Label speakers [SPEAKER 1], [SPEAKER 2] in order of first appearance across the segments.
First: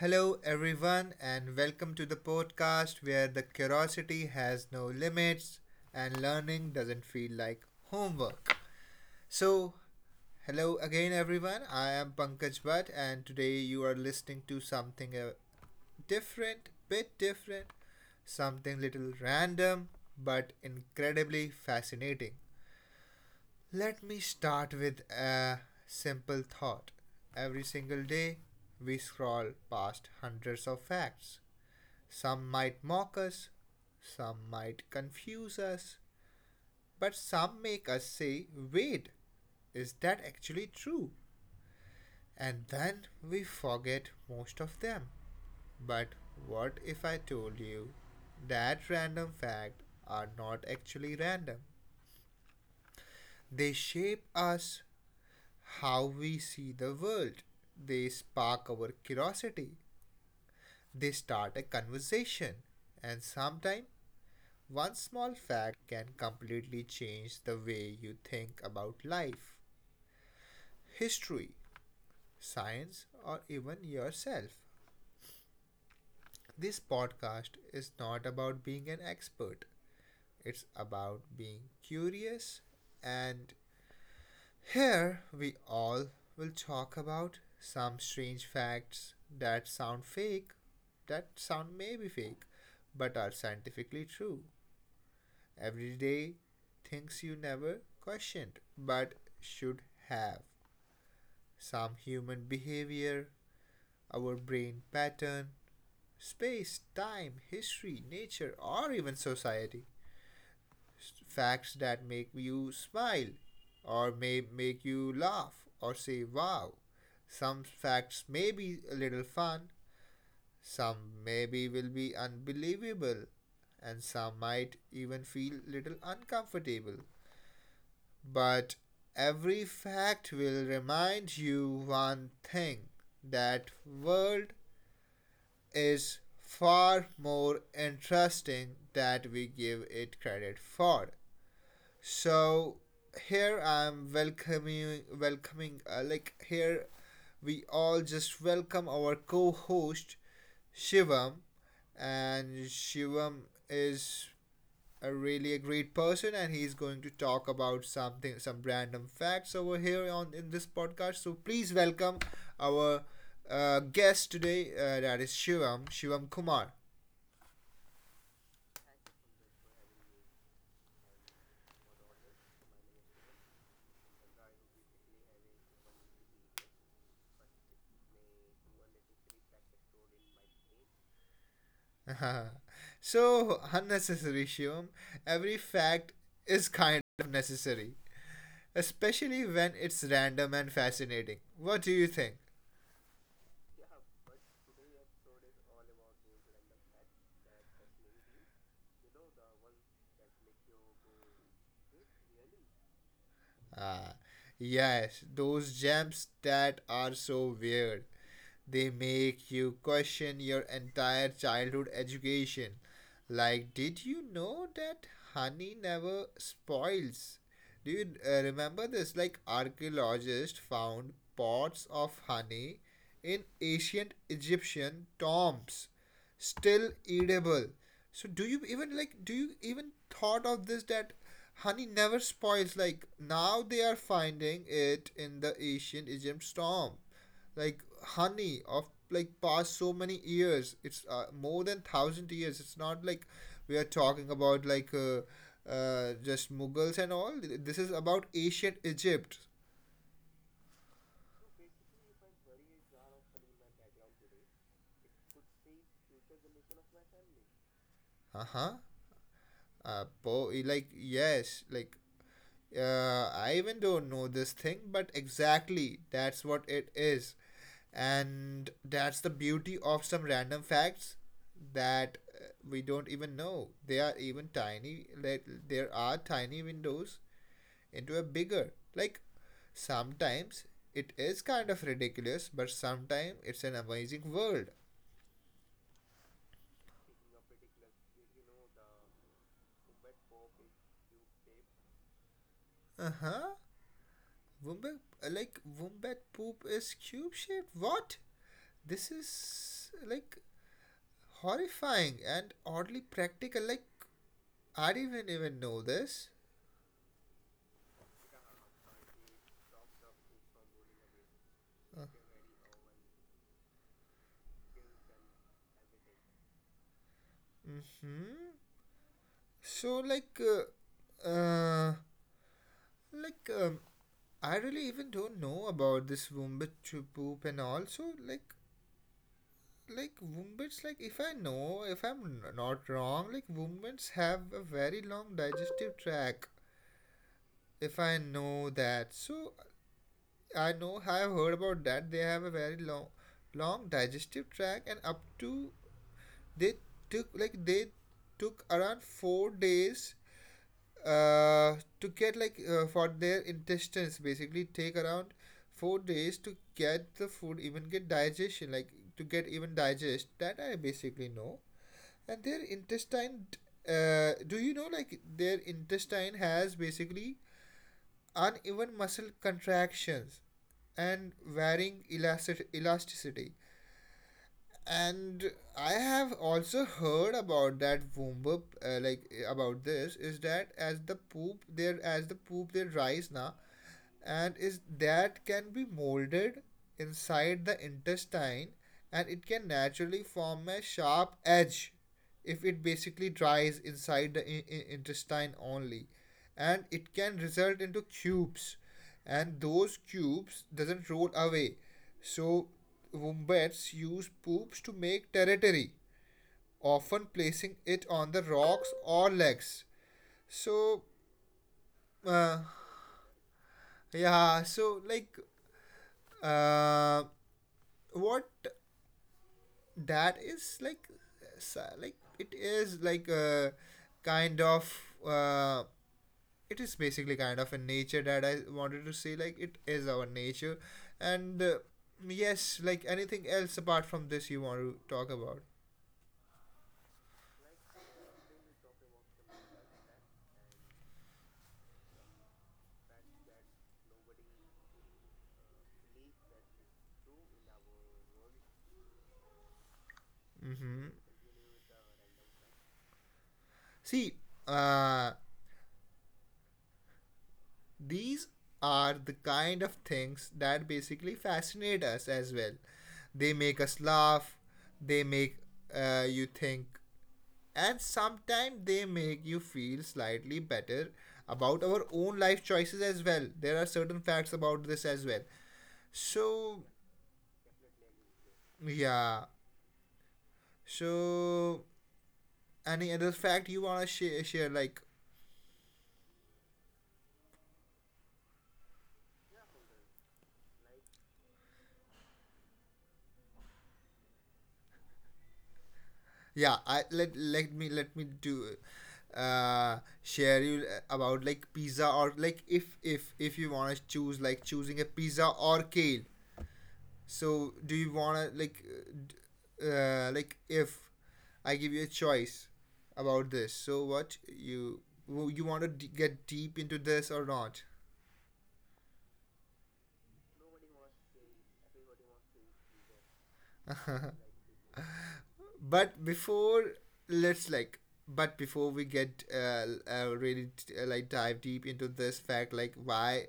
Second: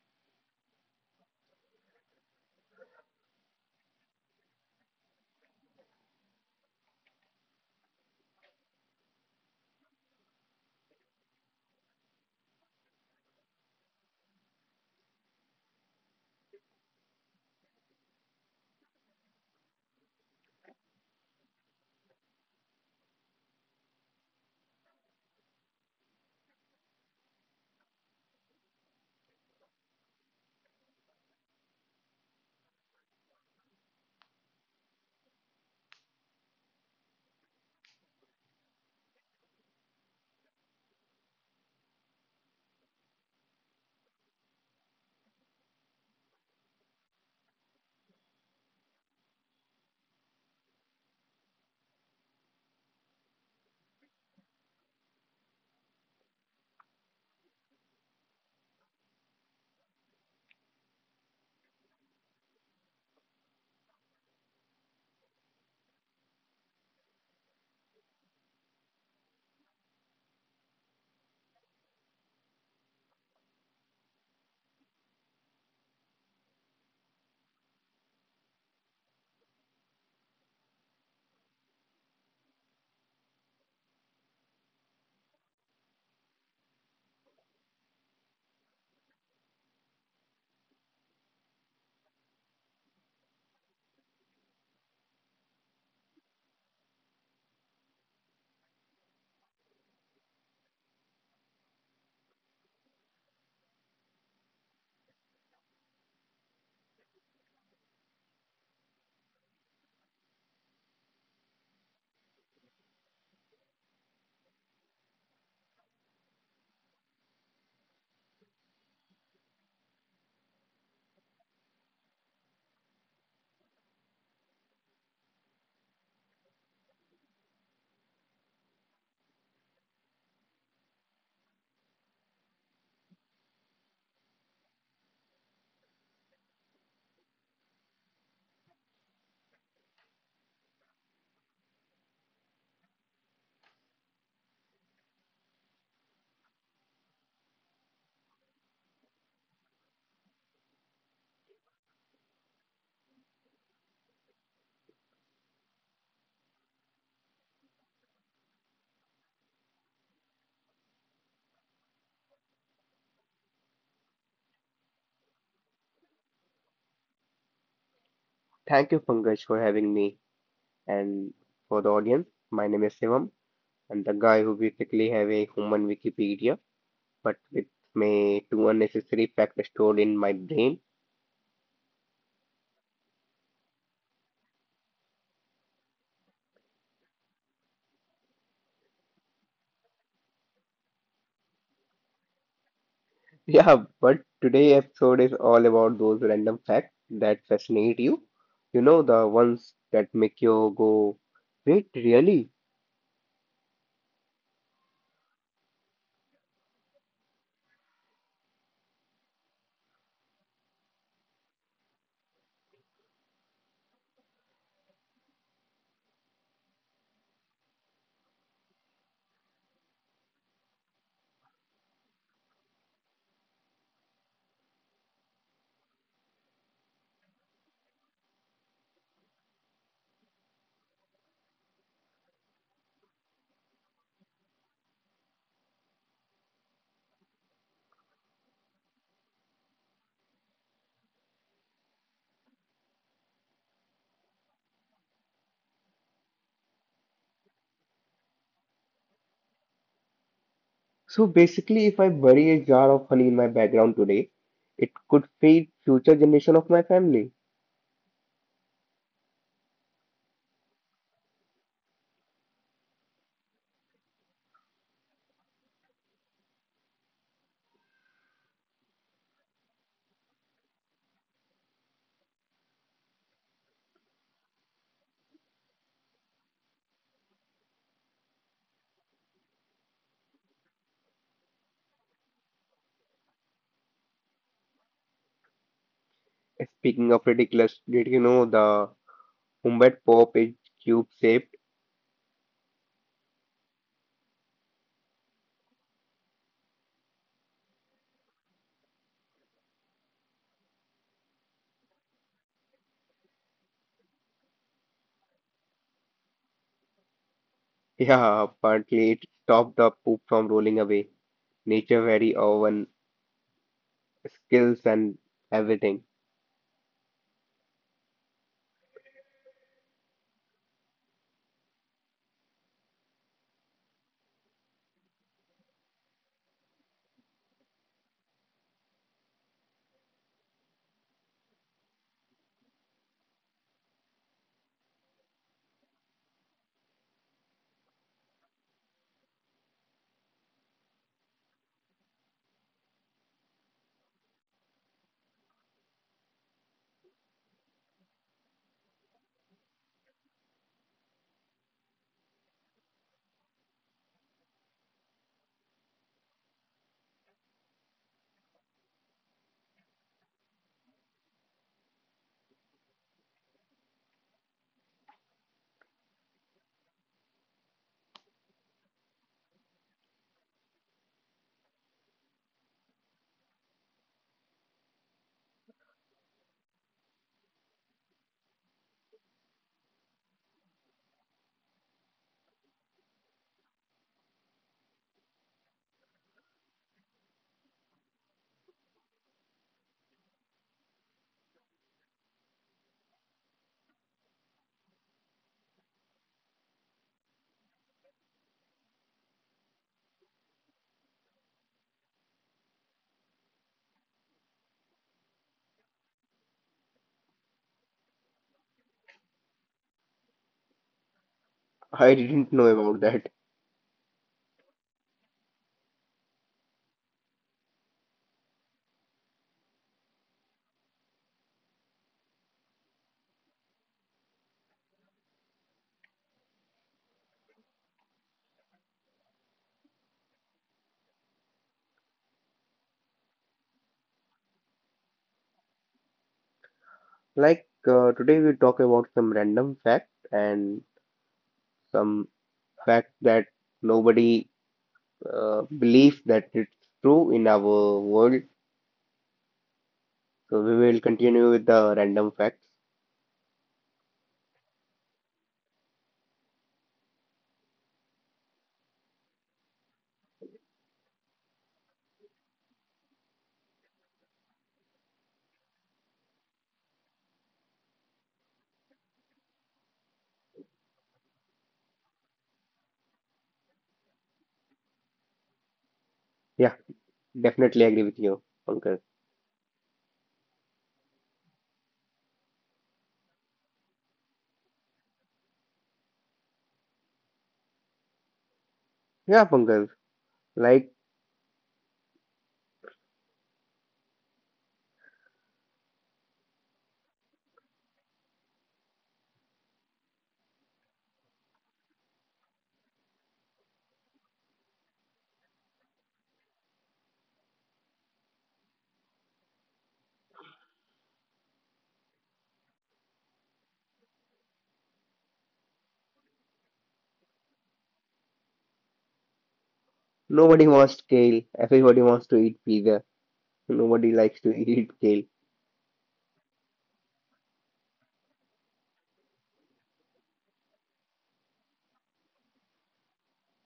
[SPEAKER 1] Hello, everyone, and welcome to the podcast where the curiosity has no limits and learning doesn't feel like homework. So, Hello again, everyone. I am Pankaj Bhatt, and today you are listening to something different, bit different, something little random, but incredibly fascinating. Let me start with a simple thought. Every single day, we scroll past hundreds of facts. Some might mock us, some might confuse us, but some make us say, wait, is that actually true? And then we forget most of them. But what if I told you that random facts are not actually random? They shape us how we see the world. They spark our curiosity. They start a conversation. And sometimes one small fact can completely change the way you think about life, history, science, or even yourself. This podcast is not about being an expert, it's about being curious. And here we all will talk about some strange facts that sound fake, that sound maybe fake, but are scientifically true. Every day, things you never questioned but should have. Some human behavior, our brain pattern, space, time, history, nature, or even society. Facts that make you smile or may make you laugh or say wow. Some facts may be a little fun, some maybe will be unbelievable, and some might even feel little uncomfortable. But every fact will remind you one thing, that world is far more interesting than we give it credit for. So here I'm welcoming welcoming like here we all just welcome our co-host Shivam, and Shivam is a really a great person and he's going to talk about something, some random facts over here on in this podcast, so please welcome our guest today, that is Shivam, Shivam Kumar.
[SPEAKER 2] Thank you, Pankaj, for having me. And for the audience, my name is Shivam. And the guy who basically have a human Wikipedia, but with me two unnecessary facts stored in my brain.
[SPEAKER 1] So unnecessary, Shivam. Every fact is kind of necessary, especially when it's random and fascinating. What do you think?
[SPEAKER 2] Yeah, but today episode is all about those random facts that fascinate you. You know, the ones that make you go, wait, really?
[SPEAKER 1] Ah, yes, those gems that are so weird. They make you question your entire childhood education. Like, did you know that honey never spoils? Do you remember this? Like, archaeologists found pots of honey in ancient Egyptian tombs, still edible. So, do you even like? Do you even thought of this, that honey never spoils? Like now, they are finding it in the ancient Egypt's tomb, like honey of like past so many years. It's more than 1000 years. It's not like we are talking about like just Mughals and all. This is about ancient Egypt.
[SPEAKER 2] So basically, if I bury a jar of honey in my background today, it could feed future generation of my family.
[SPEAKER 1] Uh-huh. Like, yes, like, I even don't know this thing, but exactly that's what it is. And that's the beauty of some random facts that we don't even know. They are even tiny, like there are tiny windows into a bigger. Like sometimes it is kind of ridiculous, but sometimes it's an amazing world.
[SPEAKER 2] Speaking of ridiculous, did you know the wombat pop is cube-shaped?
[SPEAKER 1] Uh huh. Wombat, like wombat poop is cube shaped. What? This is like horrifying and oddly practical. Like, I didn't even know this.
[SPEAKER 2] Yeah, apparently it stopped the poop from rolling away. Nature very own skills and everything.
[SPEAKER 1] Hmm. So, like, um, I really even don't know about this wombat to poop, and also like wombats. Like, if I know, if I'm not wrong, like wombats have a very long digestive tract. If I know that, so I know I've heard about that. They have a very long, long digestive tract and up to they they took around 4 days uh, to get like for their intestines basically take around 4 days to get the food even get digestion, like to get even digest that, I basically know. And their intestine, do you know like their intestine has basically uneven muscle contractions and varying elasticity. And I have also heard about that womb like about this is that as the poop there rise now and is that can be molded inside the intestine, and it can naturally form a sharp edge if it basically dries inside the intestine only, and it can result into cubes, and those cubes doesn't roll away. So wombats use poops to make territory, often placing it on the rocks or legs. So
[SPEAKER 2] I didn't
[SPEAKER 1] uh,
[SPEAKER 2] know about that.
[SPEAKER 1] yeah, so like, uh, what that is like, like it is like a kind of, uh, it is basically kind of a nature that I wanted to say, like it is our nature. And yes, like anything else apart from this you want to talk about?
[SPEAKER 2] Like today we talk about some random fact and some fact that nobody believes that it's true in our world. So we will
[SPEAKER 1] Hmm.
[SPEAKER 2] continue with the random facts.
[SPEAKER 1] See, uh, these are the kind of things that basically fascinate us as well. They make us laugh, they make you think, and sometimes they make you feel slightly better about our own life choices as well. There are certain facts about this as well.
[SPEAKER 2] Yeah,
[SPEAKER 1] So
[SPEAKER 2] definitely agree with you, Pankaj.
[SPEAKER 1] yeah, so any other fact you want to share like.
[SPEAKER 2] Yeah, Pankaj. Like
[SPEAKER 1] Yeah, I, let me do share you about like pizza, or like if you want to choose, like choosing a pizza or kale. So do you wanna like if I give you a choice about this, so what you want to get deep into this or not?
[SPEAKER 2] nobody wants kale. Everybody wants to eat pizza. Nobody likes to eat kale.
[SPEAKER 1] But before, let's like, but before we get really like dive deep into this fact, like why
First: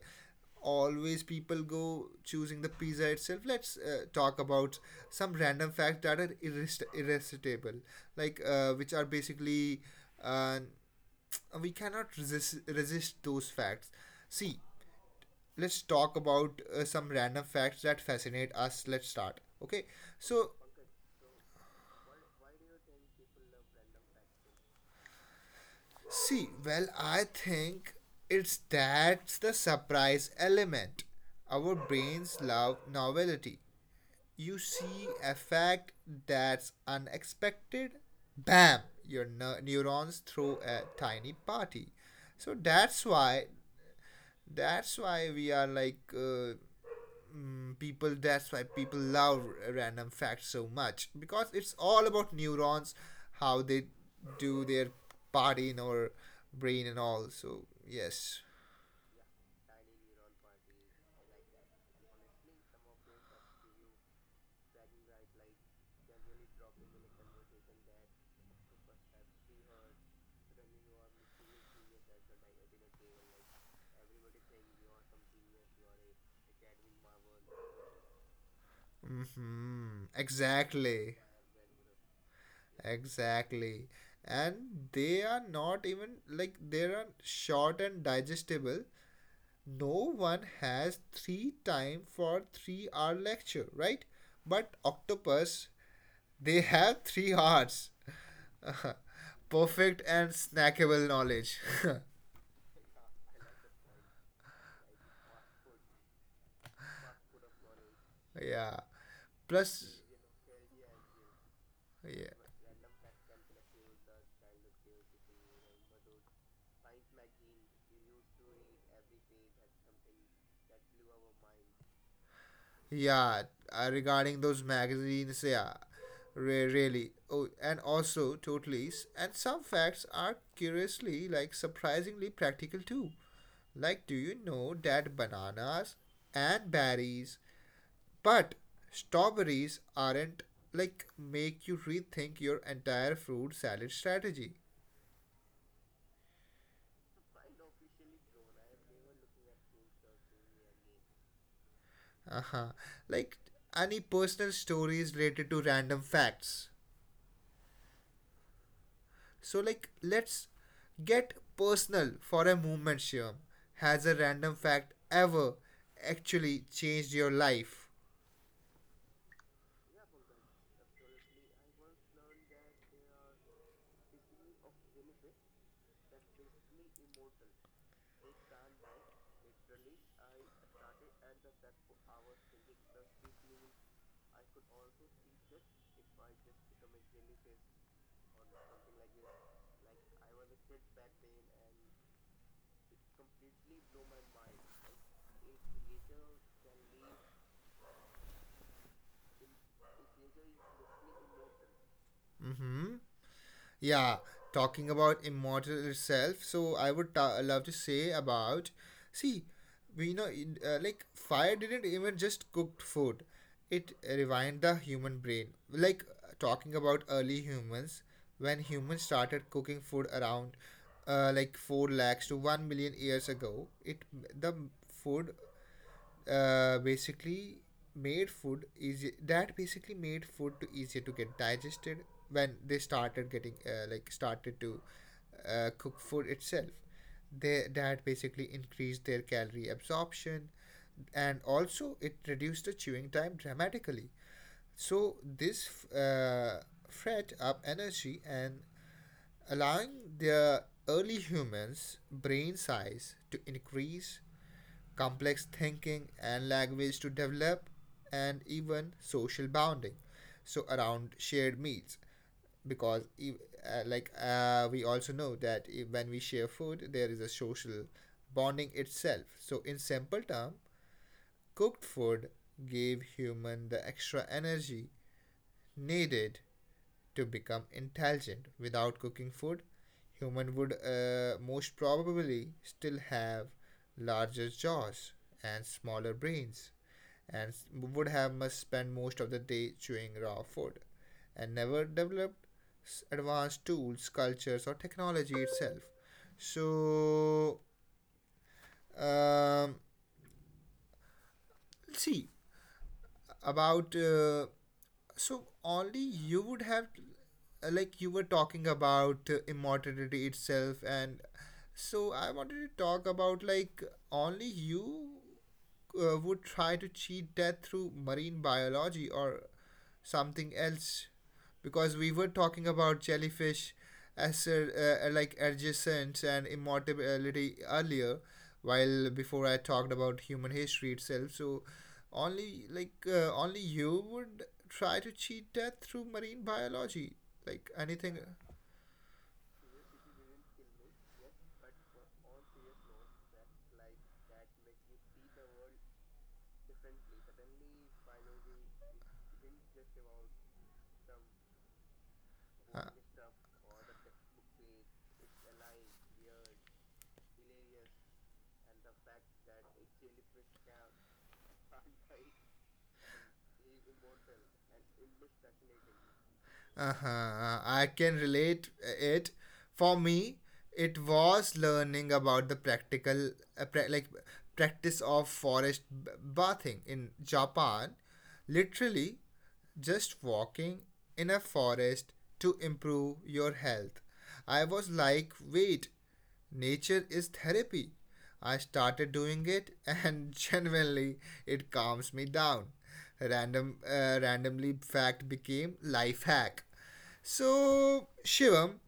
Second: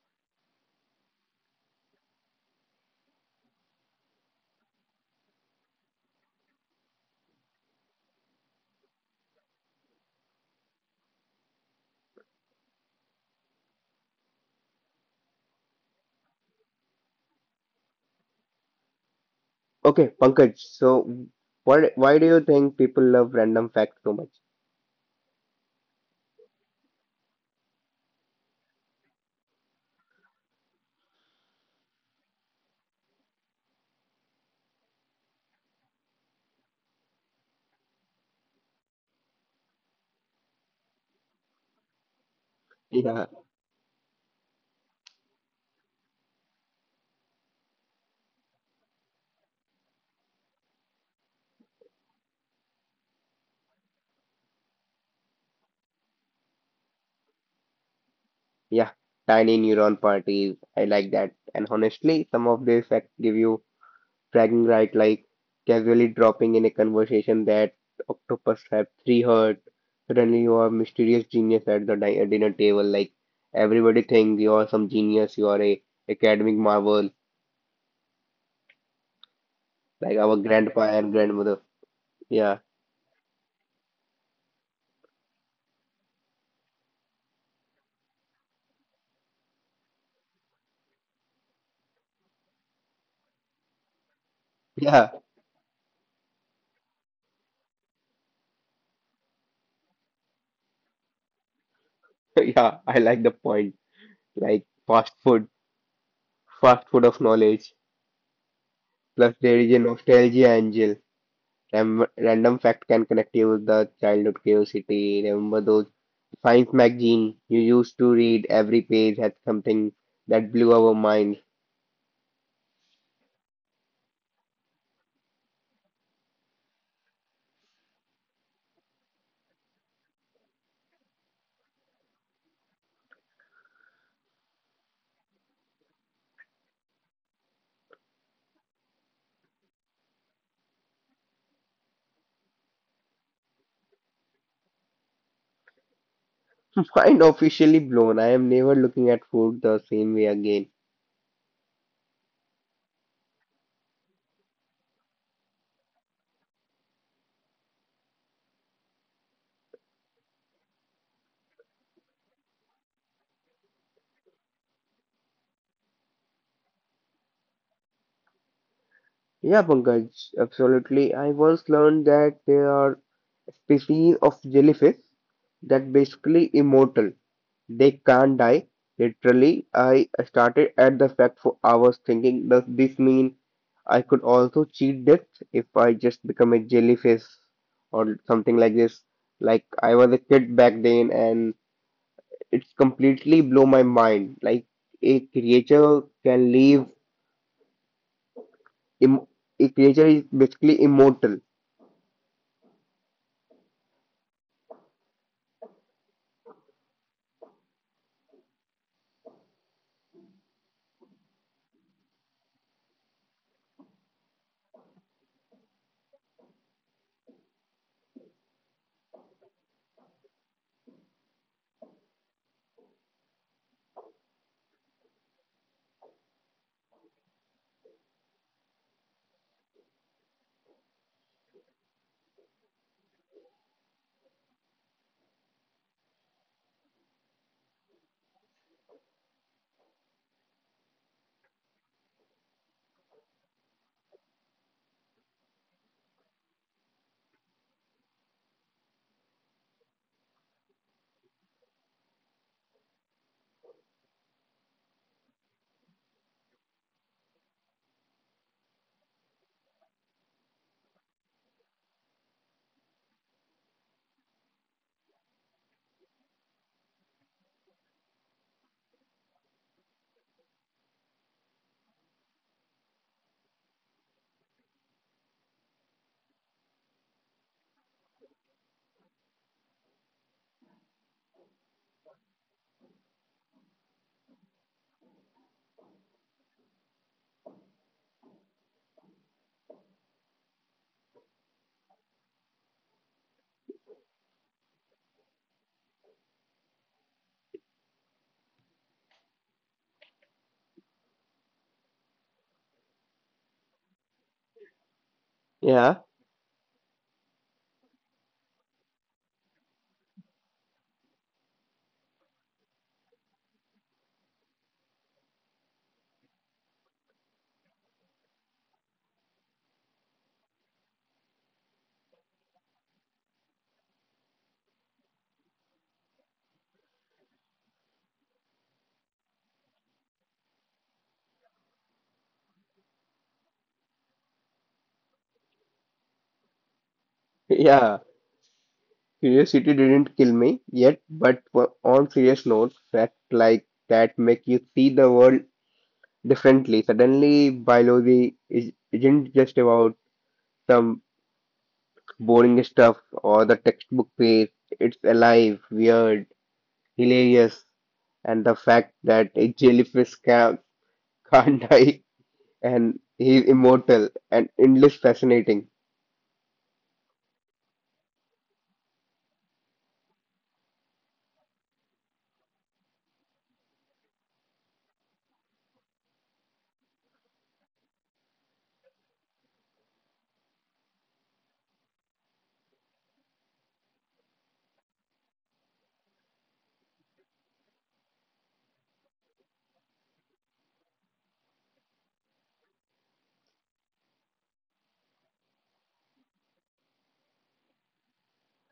[SPEAKER 1] always people go choosing the pizza itself, let's talk about some random facts that are irresistible, like which are basically uh, we cannot resist those facts. See, let's talk about some random facts that fascinate us. Let's start, okay?
[SPEAKER 2] Okay,
[SPEAKER 1] So,
[SPEAKER 2] Pankaj, so what? Why do you think people love random facts so much?
[SPEAKER 1] see, well, I think it's, that's the surprise element. Our brains love novelty. You see a fact that's unexpected, bam, your neurons throw a tiny party. So that's
[SPEAKER 2] Yeah.
[SPEAKER 1] why, that's why we are like people, that's why people love random facts so much, because it's all about neurons, how they do their party in our brain and all. So yes.
[SPEAKER 2] Yeah, tiny neuron parties. I like that. And honestly, some of these facts give you bragging right, like casually dropping in a conversation that octopus have three hearts. Suddenly, you are a mysterious genius at the di dinner table. Like everybody thinks you are some genius. You are a academic marvel,
[SPEAKER 1] Hmm,
[SPEAKER 2] like our grandpa
[SPEAKER 1] exactly.
[SPEAKER 2] and grandmother. Yeah,
[SPEAKER 1] Exactly. And they are not even like, they are short and digestible. No one has three time for 3 hour lecture, right? But
[SPEAKER 2] yeah.
[SPEAKER 1] octopus, they have 3 hours. Perfect and snackable knowledge.
[SPEAKER 2] Yeah, I like the point. Like fast food of knowledge.
[SPEAKER 1] Yeah.
[SPEAKER 2] Plus, there is a
[SPEAKER 1] Plus,
[SPEAKER 2] nostalgia angle. Ram
[SPEAKER 1] yeah,
[SPEAKER 2] random fact can connect you with the childhood curiosity. Remember those science magazine you used to read? Every page had something that blew our mind.
[SPEAKER 1] yeah. Regarding those magazines, yeah, really. Oh, and also totally. And some facts are curiously, like surprisingly practical too. Like, do you know that bananas and berries, but strawberries aren't, like make you rethink your entire fruit salad strategy?
[SPEAKER 2] Mind officially blown. I am never looking at food the same way again.
[SPEAKER 1] Uh-huh. Like, any personal stories related to random facts. So like, let's get personal for a moment, Shivam. Has a random fact ever actually changed your life?
[SPEAKER 2] Yeah, Pankaj, absolutely. I once learned that there are species of jellyfish that basically immortal. They can't die. Literally, I started at the fact for hours thinking, does this mean I could also cheat death if I just become a jellyfish or something like this? Like I was a kid back then and it's completely blow my mind. Like a creature can live, im a creature is basically immortal.
[SPEAKER 1] Mm-hmm. Yeah, talking about immortal itself, so I would love to say about. See, we know like fire didn't even just cooked food; it revived the human brain. Like talking about early humans, when humans started cooking food around, like four lakhs to 1 million years ago, it, the food, basically made food easy, that basically made food to easier to get digested. When they started getting like started to cook food itself, they, that basically increased their calorie absorption, and also it reduced the chewing time dramatically. So this fed up energy and allowing the early humans brain size to increase, complex thinking and language to develop, and even social bonding. So around shared meals, because like we also know that e, when we share food, there is a social bonding itself. So in simple term, cooked food gave human the extra energy needed to become intelligent. Without cooking food, human would most probably still have larger jaws and smaller brains, and would have must spend most of the day chewing raw food, and never developed advanced tools, cultures or technology itself. So um, see, about so only
[SPEAKER 2] Yeah,
[SPEAKER 1] you would have like, you were talking about immortality itself. And so I wanted to talk about like, only you would try to cheat death through marine biology or something else, because we were talking about jellyfish as like adjacent and immortality earlier, while before I talked about human history itself. So only like, only you would try to cheat death through marine biology, like
[SPEAKER 2] yeah.
[SPEAKER 1] anything.
[SPEAKER 2] Curiosity didn't kill me yet, but on serious note, facts like that make you see the world differently. Suddenly, biology isn't just about some boring
[SPEAKER 1] uh,
[SPEAKER 2] stuff or the textbook page. It's alive, weird, hilarious, and the fact that a jellyfish can't die and he's immortal and endless fascinating.
[SPEAKER 1] Uh-huh. I can relate it. For me, it was learning about the practical, like practice of forest bathing in Japan. Literally, just walking in a forest to improve your health. I was like, wait, nature is therapy. I started doing it and genuinely it calms me down. Random randomly fact became life hack. So, Shivam,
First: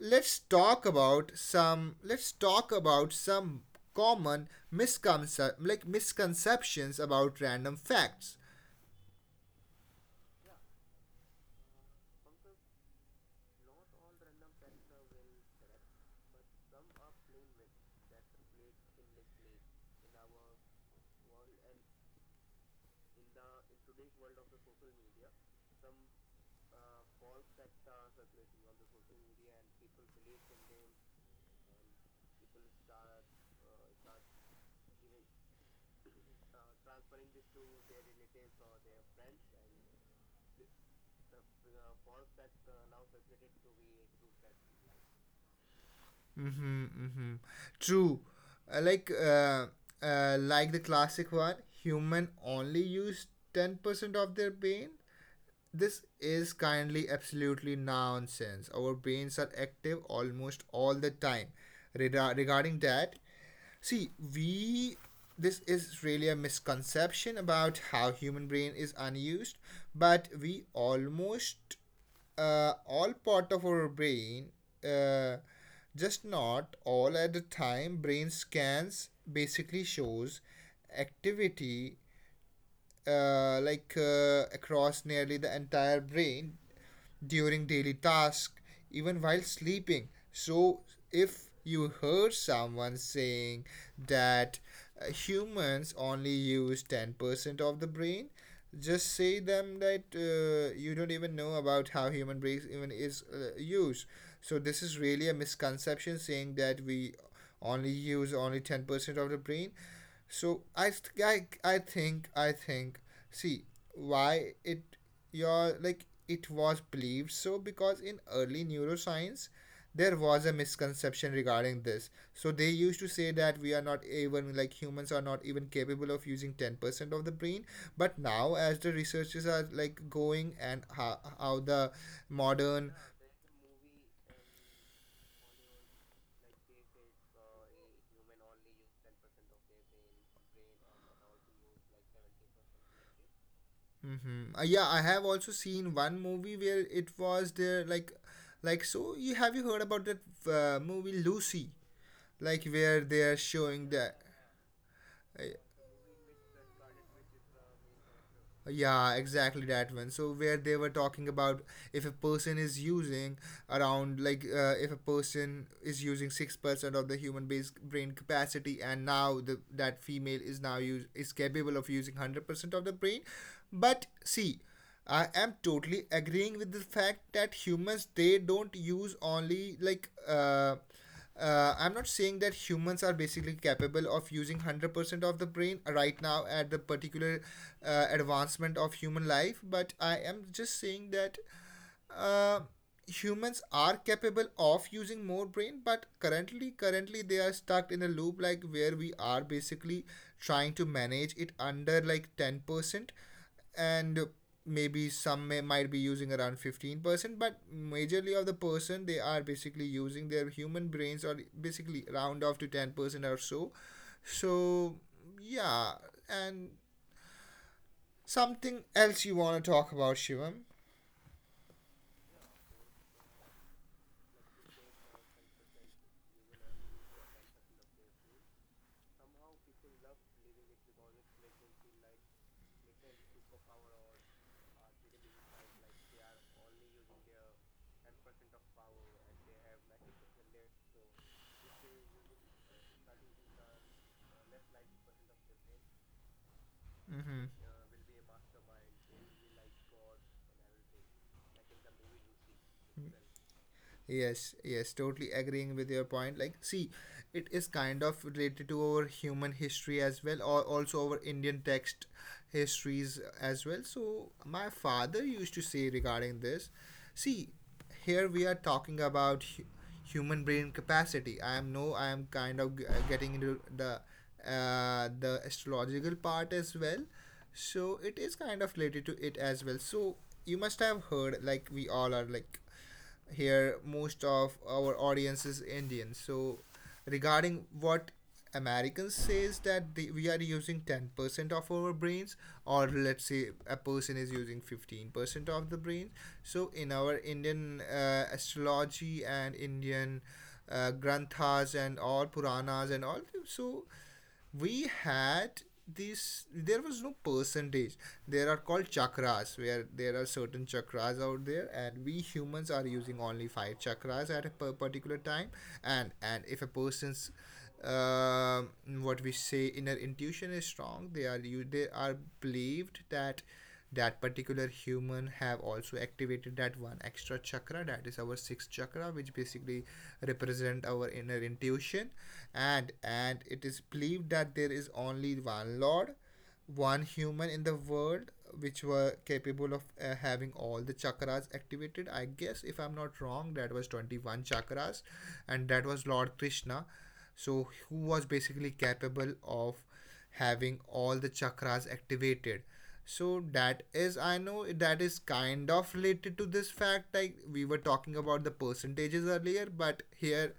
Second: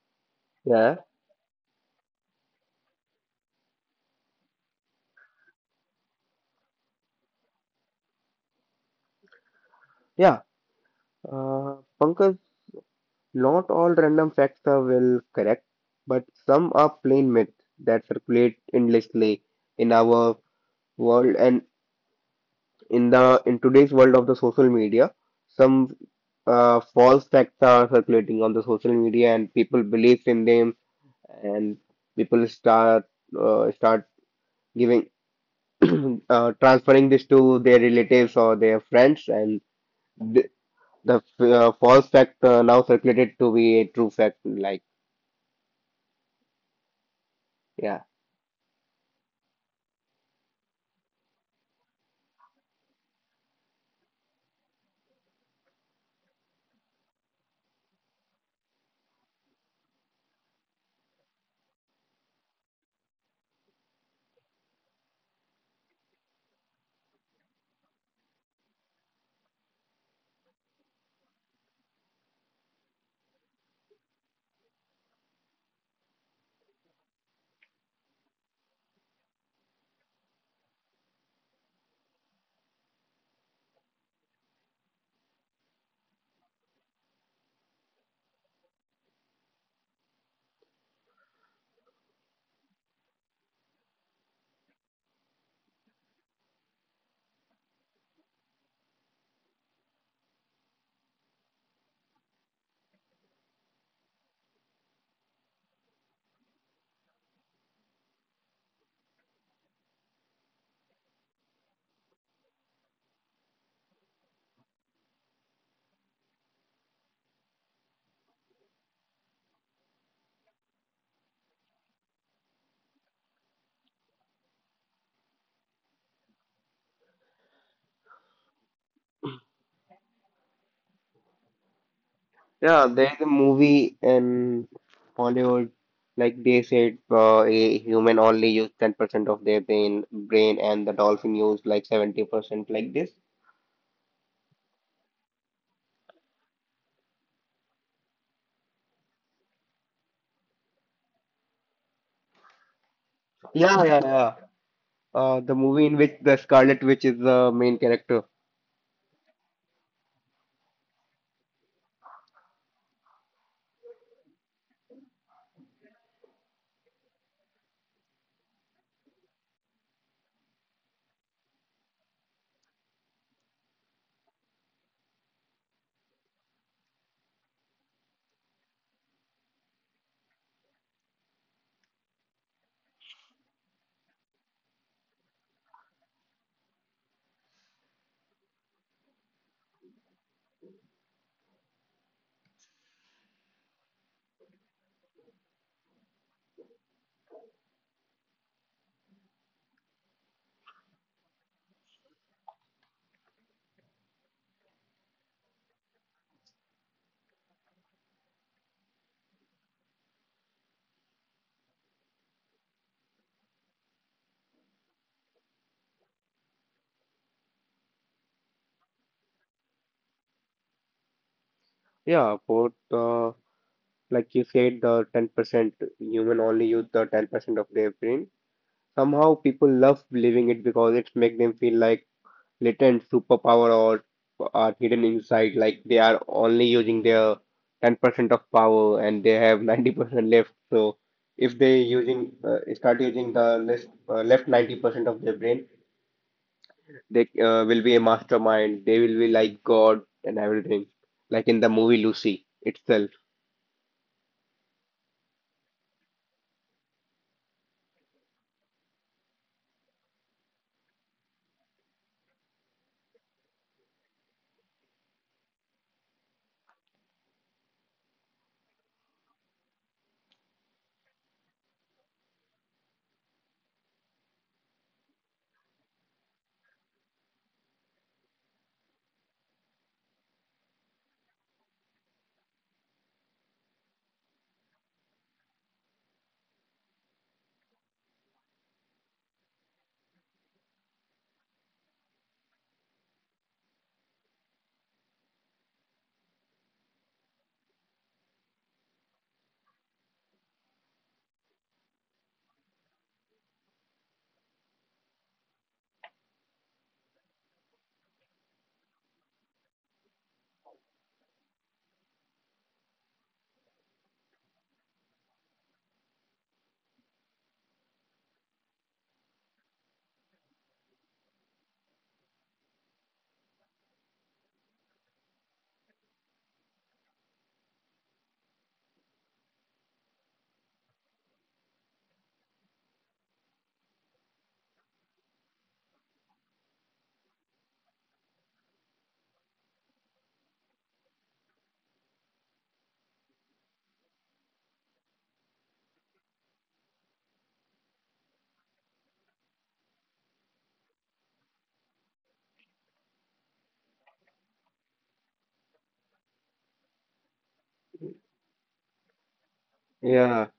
[SPEAKER 1] let's talk
[SPEAKER 2] Yeah,
[SPEAKER 1] about some, let's talk about some common misconceptions, like misconceptions about random facts.
[SPEAKER 2] yeah. Uh, Pankaj, not all random facts are well correct, but some are plain myths that circulate endlessly in our world and in the in today's world of the social media. Some false facts are circulating on the social media, and people believe in them, and people start giving transferring this to their relatives or their friends, and th the f- false fact now circulated to be a true fact. Like,
[SPEAKER 1] Mm-hmm, mm-hmm.
[SPEAKER 2] yeah.
[SPEAKER 1] True. Uh, like uh, like the classic one, human only use 10% of their brain. This is kindly absolutely nonsense. Our brains are active almost all the time. Regarding that, see, we this is really a misconception about how human brain is unused, but we almost all part of our brain, uh, just not all at a time. Brain scans basically shows activity across nearly the entire brain during daily tasks, even while sleeping. So, if you heard someone saying that humans only use 10% of the brain, just say them that you don't even know about how human brain even is used. So, this is really a misconception saying that we only use only 10% of the brain. So I I think see why it your like it was believed so, because in early neuroscience there was a misconception regarding this, so they used to say that we are not even like humans are not even capable of using 10% of the brain. But now as the researches are like going and how the
[SPEAKER 2] Yeah,
[SPEAKER 1] modern.
[SPEAKER 2] there's a movie in Hollywood, like they said, a human only use 10% of their brain, and the dolphin use like 70%, like this.
[SPEAKER 1] Mm-hmm. Yeah, I have also seen one movie where it was there like so. You have you heard about that movie Lucy, like where they are
[SPEAKER 2] Yeah,
[SPEAKER 1] showing
[SPEAKER 2] yeah,
[SPEAKER 1] the.
[SPEAKER 2] yeah.
[SPEAKER 1] Uh,
[SPEAKER 2] The movie in which the Scarlet Witch is the main character.
[SPEAKER 1] yeah, exactly that one. So where they were talking about if a person is using around like if a person is using 6% of the human base brain capacity, and now the that female is now use is capable of using 100% of the brain, but see I am totally agreeing with the fact that humans they don't use only like I'm not saying that humans are basically capable of using 100% of the brain right now at the particular advancement of human life, but I am just saying that uh, humans are capable of using more brain, but currently they are stuck in a loop like where we are basically trying to manage it under like 10%, and maybe some may, might be using around 15%, but majorly of the person they are basically using their human brains or basically round off to 10% or so. So yeah, and something else you want to talk about, Shivam?
[SPEAKER 2] Yeah, both, like you said, the 10% human only use the 10% of their brain. Somehow people love believing it because it makes them feel like latent superpower or are hidden inside, like they are only using their 10% of power and they have 90% left. So if they using start using the less, left 90% of their brain, they
[SPEAKER 1] Mm-hmm.
[SPEAKER 2] will be a mastermind. They will be like God and everything, like in the movie Lucy itself.
[SPEAKER 1] Yes, yes, totally agreeing with your point. Like, see, it is kind of related to our human history as well, or also our Indian text histories as well. So, my father used to say regarding this, see, here we are talking about human brain capacity. I am no, I am kind of getting into the astrological part as well. So, it is kind of related to it as well. So, you must have heard, like, we all are like here most of our audience is Indian. So regarding what Americans says that they, we are using 10% of our brains, or let's say a person is using 15% of the brain. So in our Indian astrology and Indian granthas and all puranas and all, so we had this, there was no percentage. There are called chakras where there are certain chakras out there, and we humans are using only five chakras at a per particular time. And if a person's um what we say inner intuition is strong, they are you they are believed that that particular human have also activated that one extra chakra, that is our sixth chakra, which basically represent our inner intuition. And it is believed that there is only one lord, one human in the world, which were capable of having all the chakras activated. I guess if I'm not wrong that was 21 chakras, and that was Lord Krishna. So who was basically capable of having all the chakras activated. So that is, I know that is kind of related to this fact, like we were talking about the percentages earlier, but
[SPEAKER 2] Yeah.
[SPEAKER 1] here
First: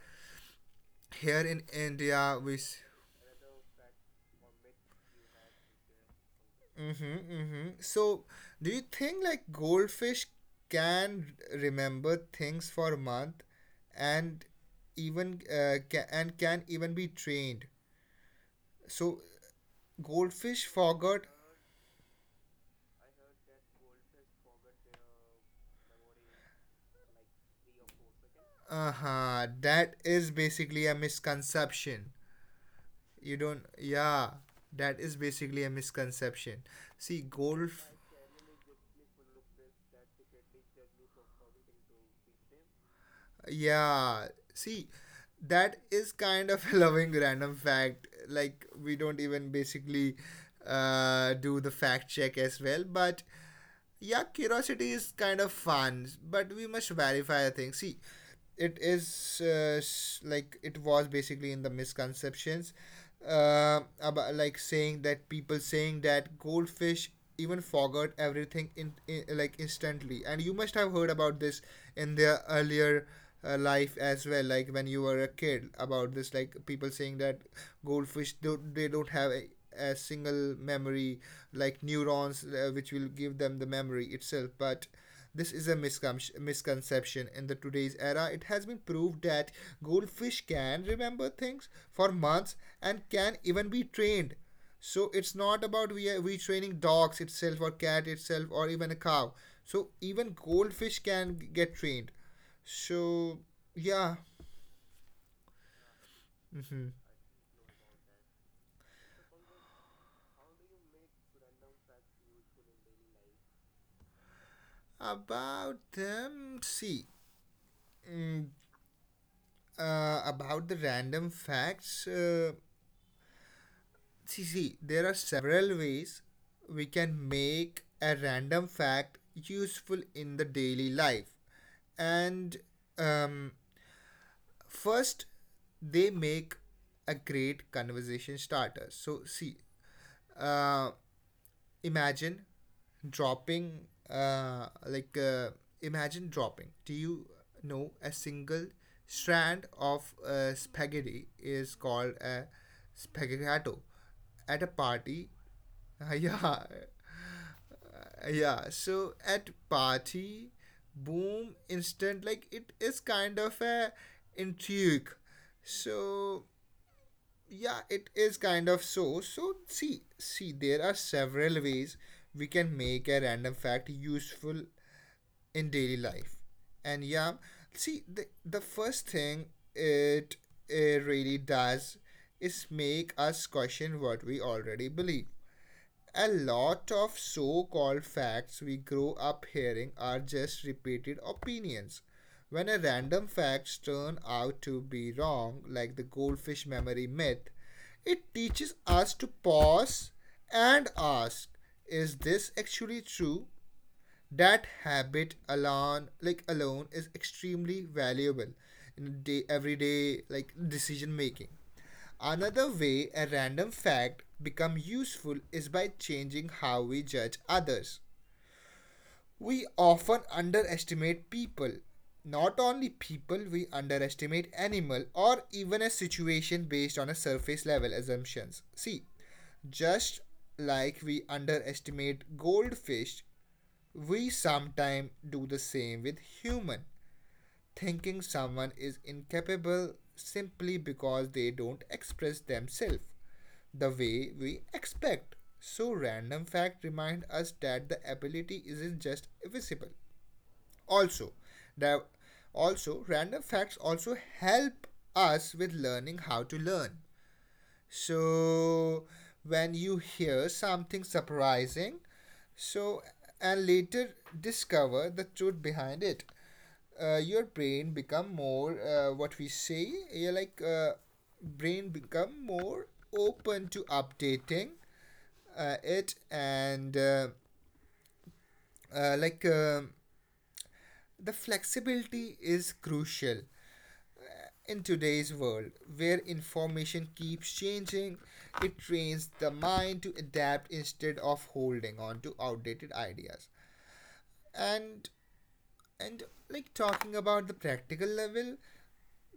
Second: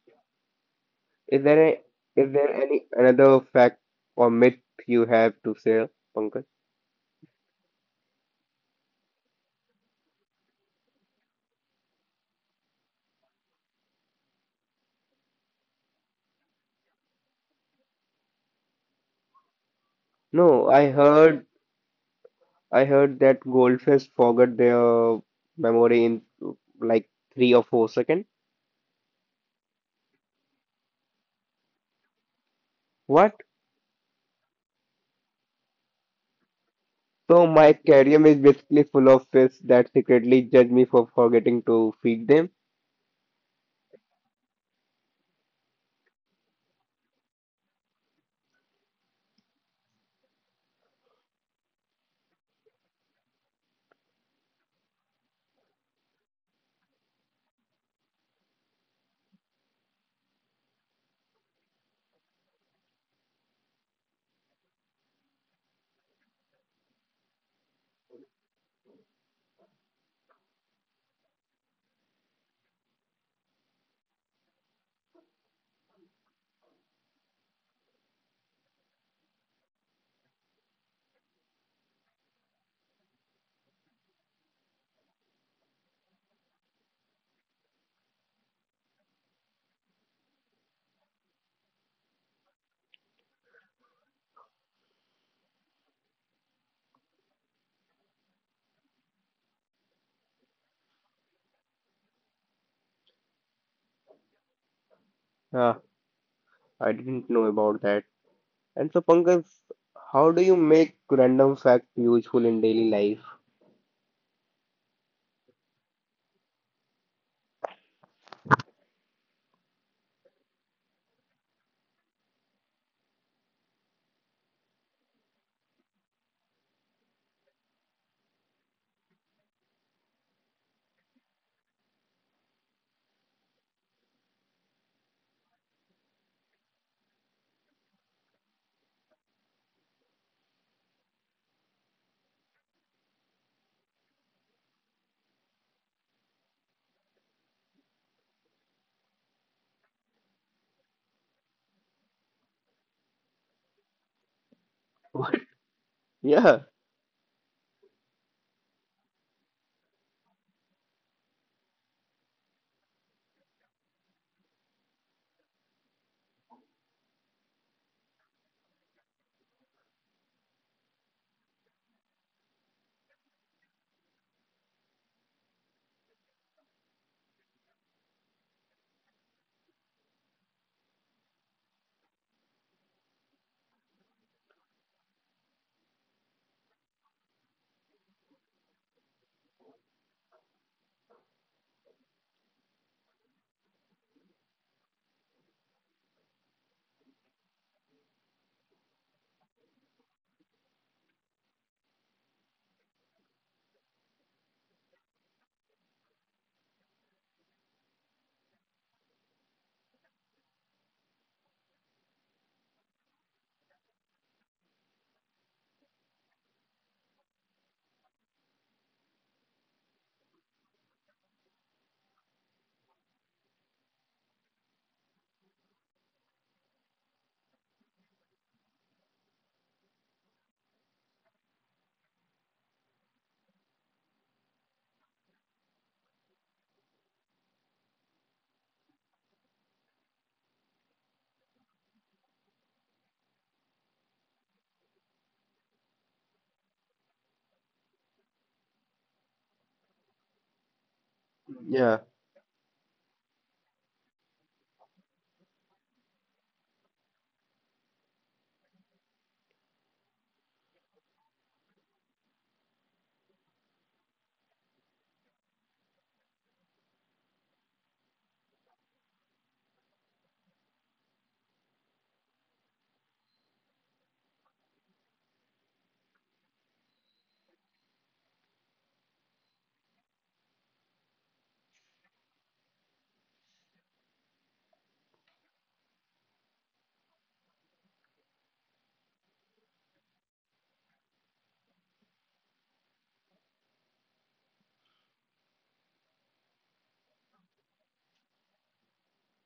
[SPEAKER 1] here
[SPEAKER 2] Is
[SPEAKER 1] in
[SPEAKER 2] there a, is
[SPEAKER 1] India
[SPEAKER 2] there
[SPEAKER 1] we
[SPEAKER 2] any another fact or myth you have to share, Pankaj?
[SPEAKER 1] Mm-hmm, mm-hmm. So, do you think like goldfish can remember things for a month and even and can even be trained? So, goldfish
[SPEAKER 2] No, I
[SPEAKER 1] forgot.
[SPEAKER 2] heard I heard that goldfish forget their memory in like 3 or 4 seconds.
[SPEAKER 1] Uh huh. That is basically a misconception.
[SPEAKER 2] What?
[SPEAKER 1] You don't. Yeah. That is basically a misconception. See,
[SPEAKER 2] So my
[SPEAKER 1] golf.
[SPEAKER 2] aquarium is basically full of fish that secretly judge me for forgetting to feed them.
[SPEAKER 1] Yeah. See, that is kind of a loving random fact. Like, we don't even basically do the fact check as well. But yeah, curiosity is kind of fun. But we must verify a thing. See, it is like it was basically in the misconceptions about like saying that people saying that goldfish even forgot everything in like instantly, and you must have heard about this in their earlier life as well, like when you were a kid about this, like people saying that goldfish don't, they don't have a single memory like neurons which will give them the memory itself. But this is a misconception, in the today's era it has been proved that goldfish can remember things for months and can even be trained. So it's not about we retraining dogs itself or cat itself or even a cow. So even goldfish can get trained. So yeah,
[SPEAKER 2] Ah, I didn't know about that. And so Pankaj, how do you make random facts useful in daily life?
[SPEAKER 1] about them. See, mm, about the random facts. See, see, there are several ways we can make a random fact useful in the daily life, and um, first they make a great conversation starter. So see uh, imagine dropping uh, like uh, imagine dropping do you know a single strand of spaghetti is called a spaghetto at a party.
[SPEAKER 2] What? Yeah,
[SPEAKER 1] Yeah. Yeah so at party boom instant like it is kind of a intrigue. So yeah it is kind of so so see see there are several ways we can make a random fact useful in daily life. And yeah see the first thing it, it really does is make us question what we already believe. A lot of so called facts we grow up hearing are just repeated opinions. When a random fact turns out to be wrong, like the goldfish memory myth, it teaches us to pause and ask, is this actually true? That habit alone is extremely valuable in day everyday like decision making. Another way a random fact become useful is by changing how we judge others. We often underestimate people, not only people, we underestimate animal or even a situation based on a surface level assumptions. See just like we underestimate goldfish, we sometimes do the same with human, thinking someone is incapable simply because they don't express themselves the way we expect. So random fact remind us that the ability isn't just visible. Also,
[SPEAKER 2] yeah,
[SPEAKER 1] the also random facts also help us with learning how to learn. So when you hear something surprising, so and later discover the truth behind it, your brain become more what we say yeah, like brain become more open to updating it and uh, like um the flexibility is crucial in today's world, where information keeps changing. It trains the mind to adapt instead of holding on to outdated ideas. And and like talking about the practical level,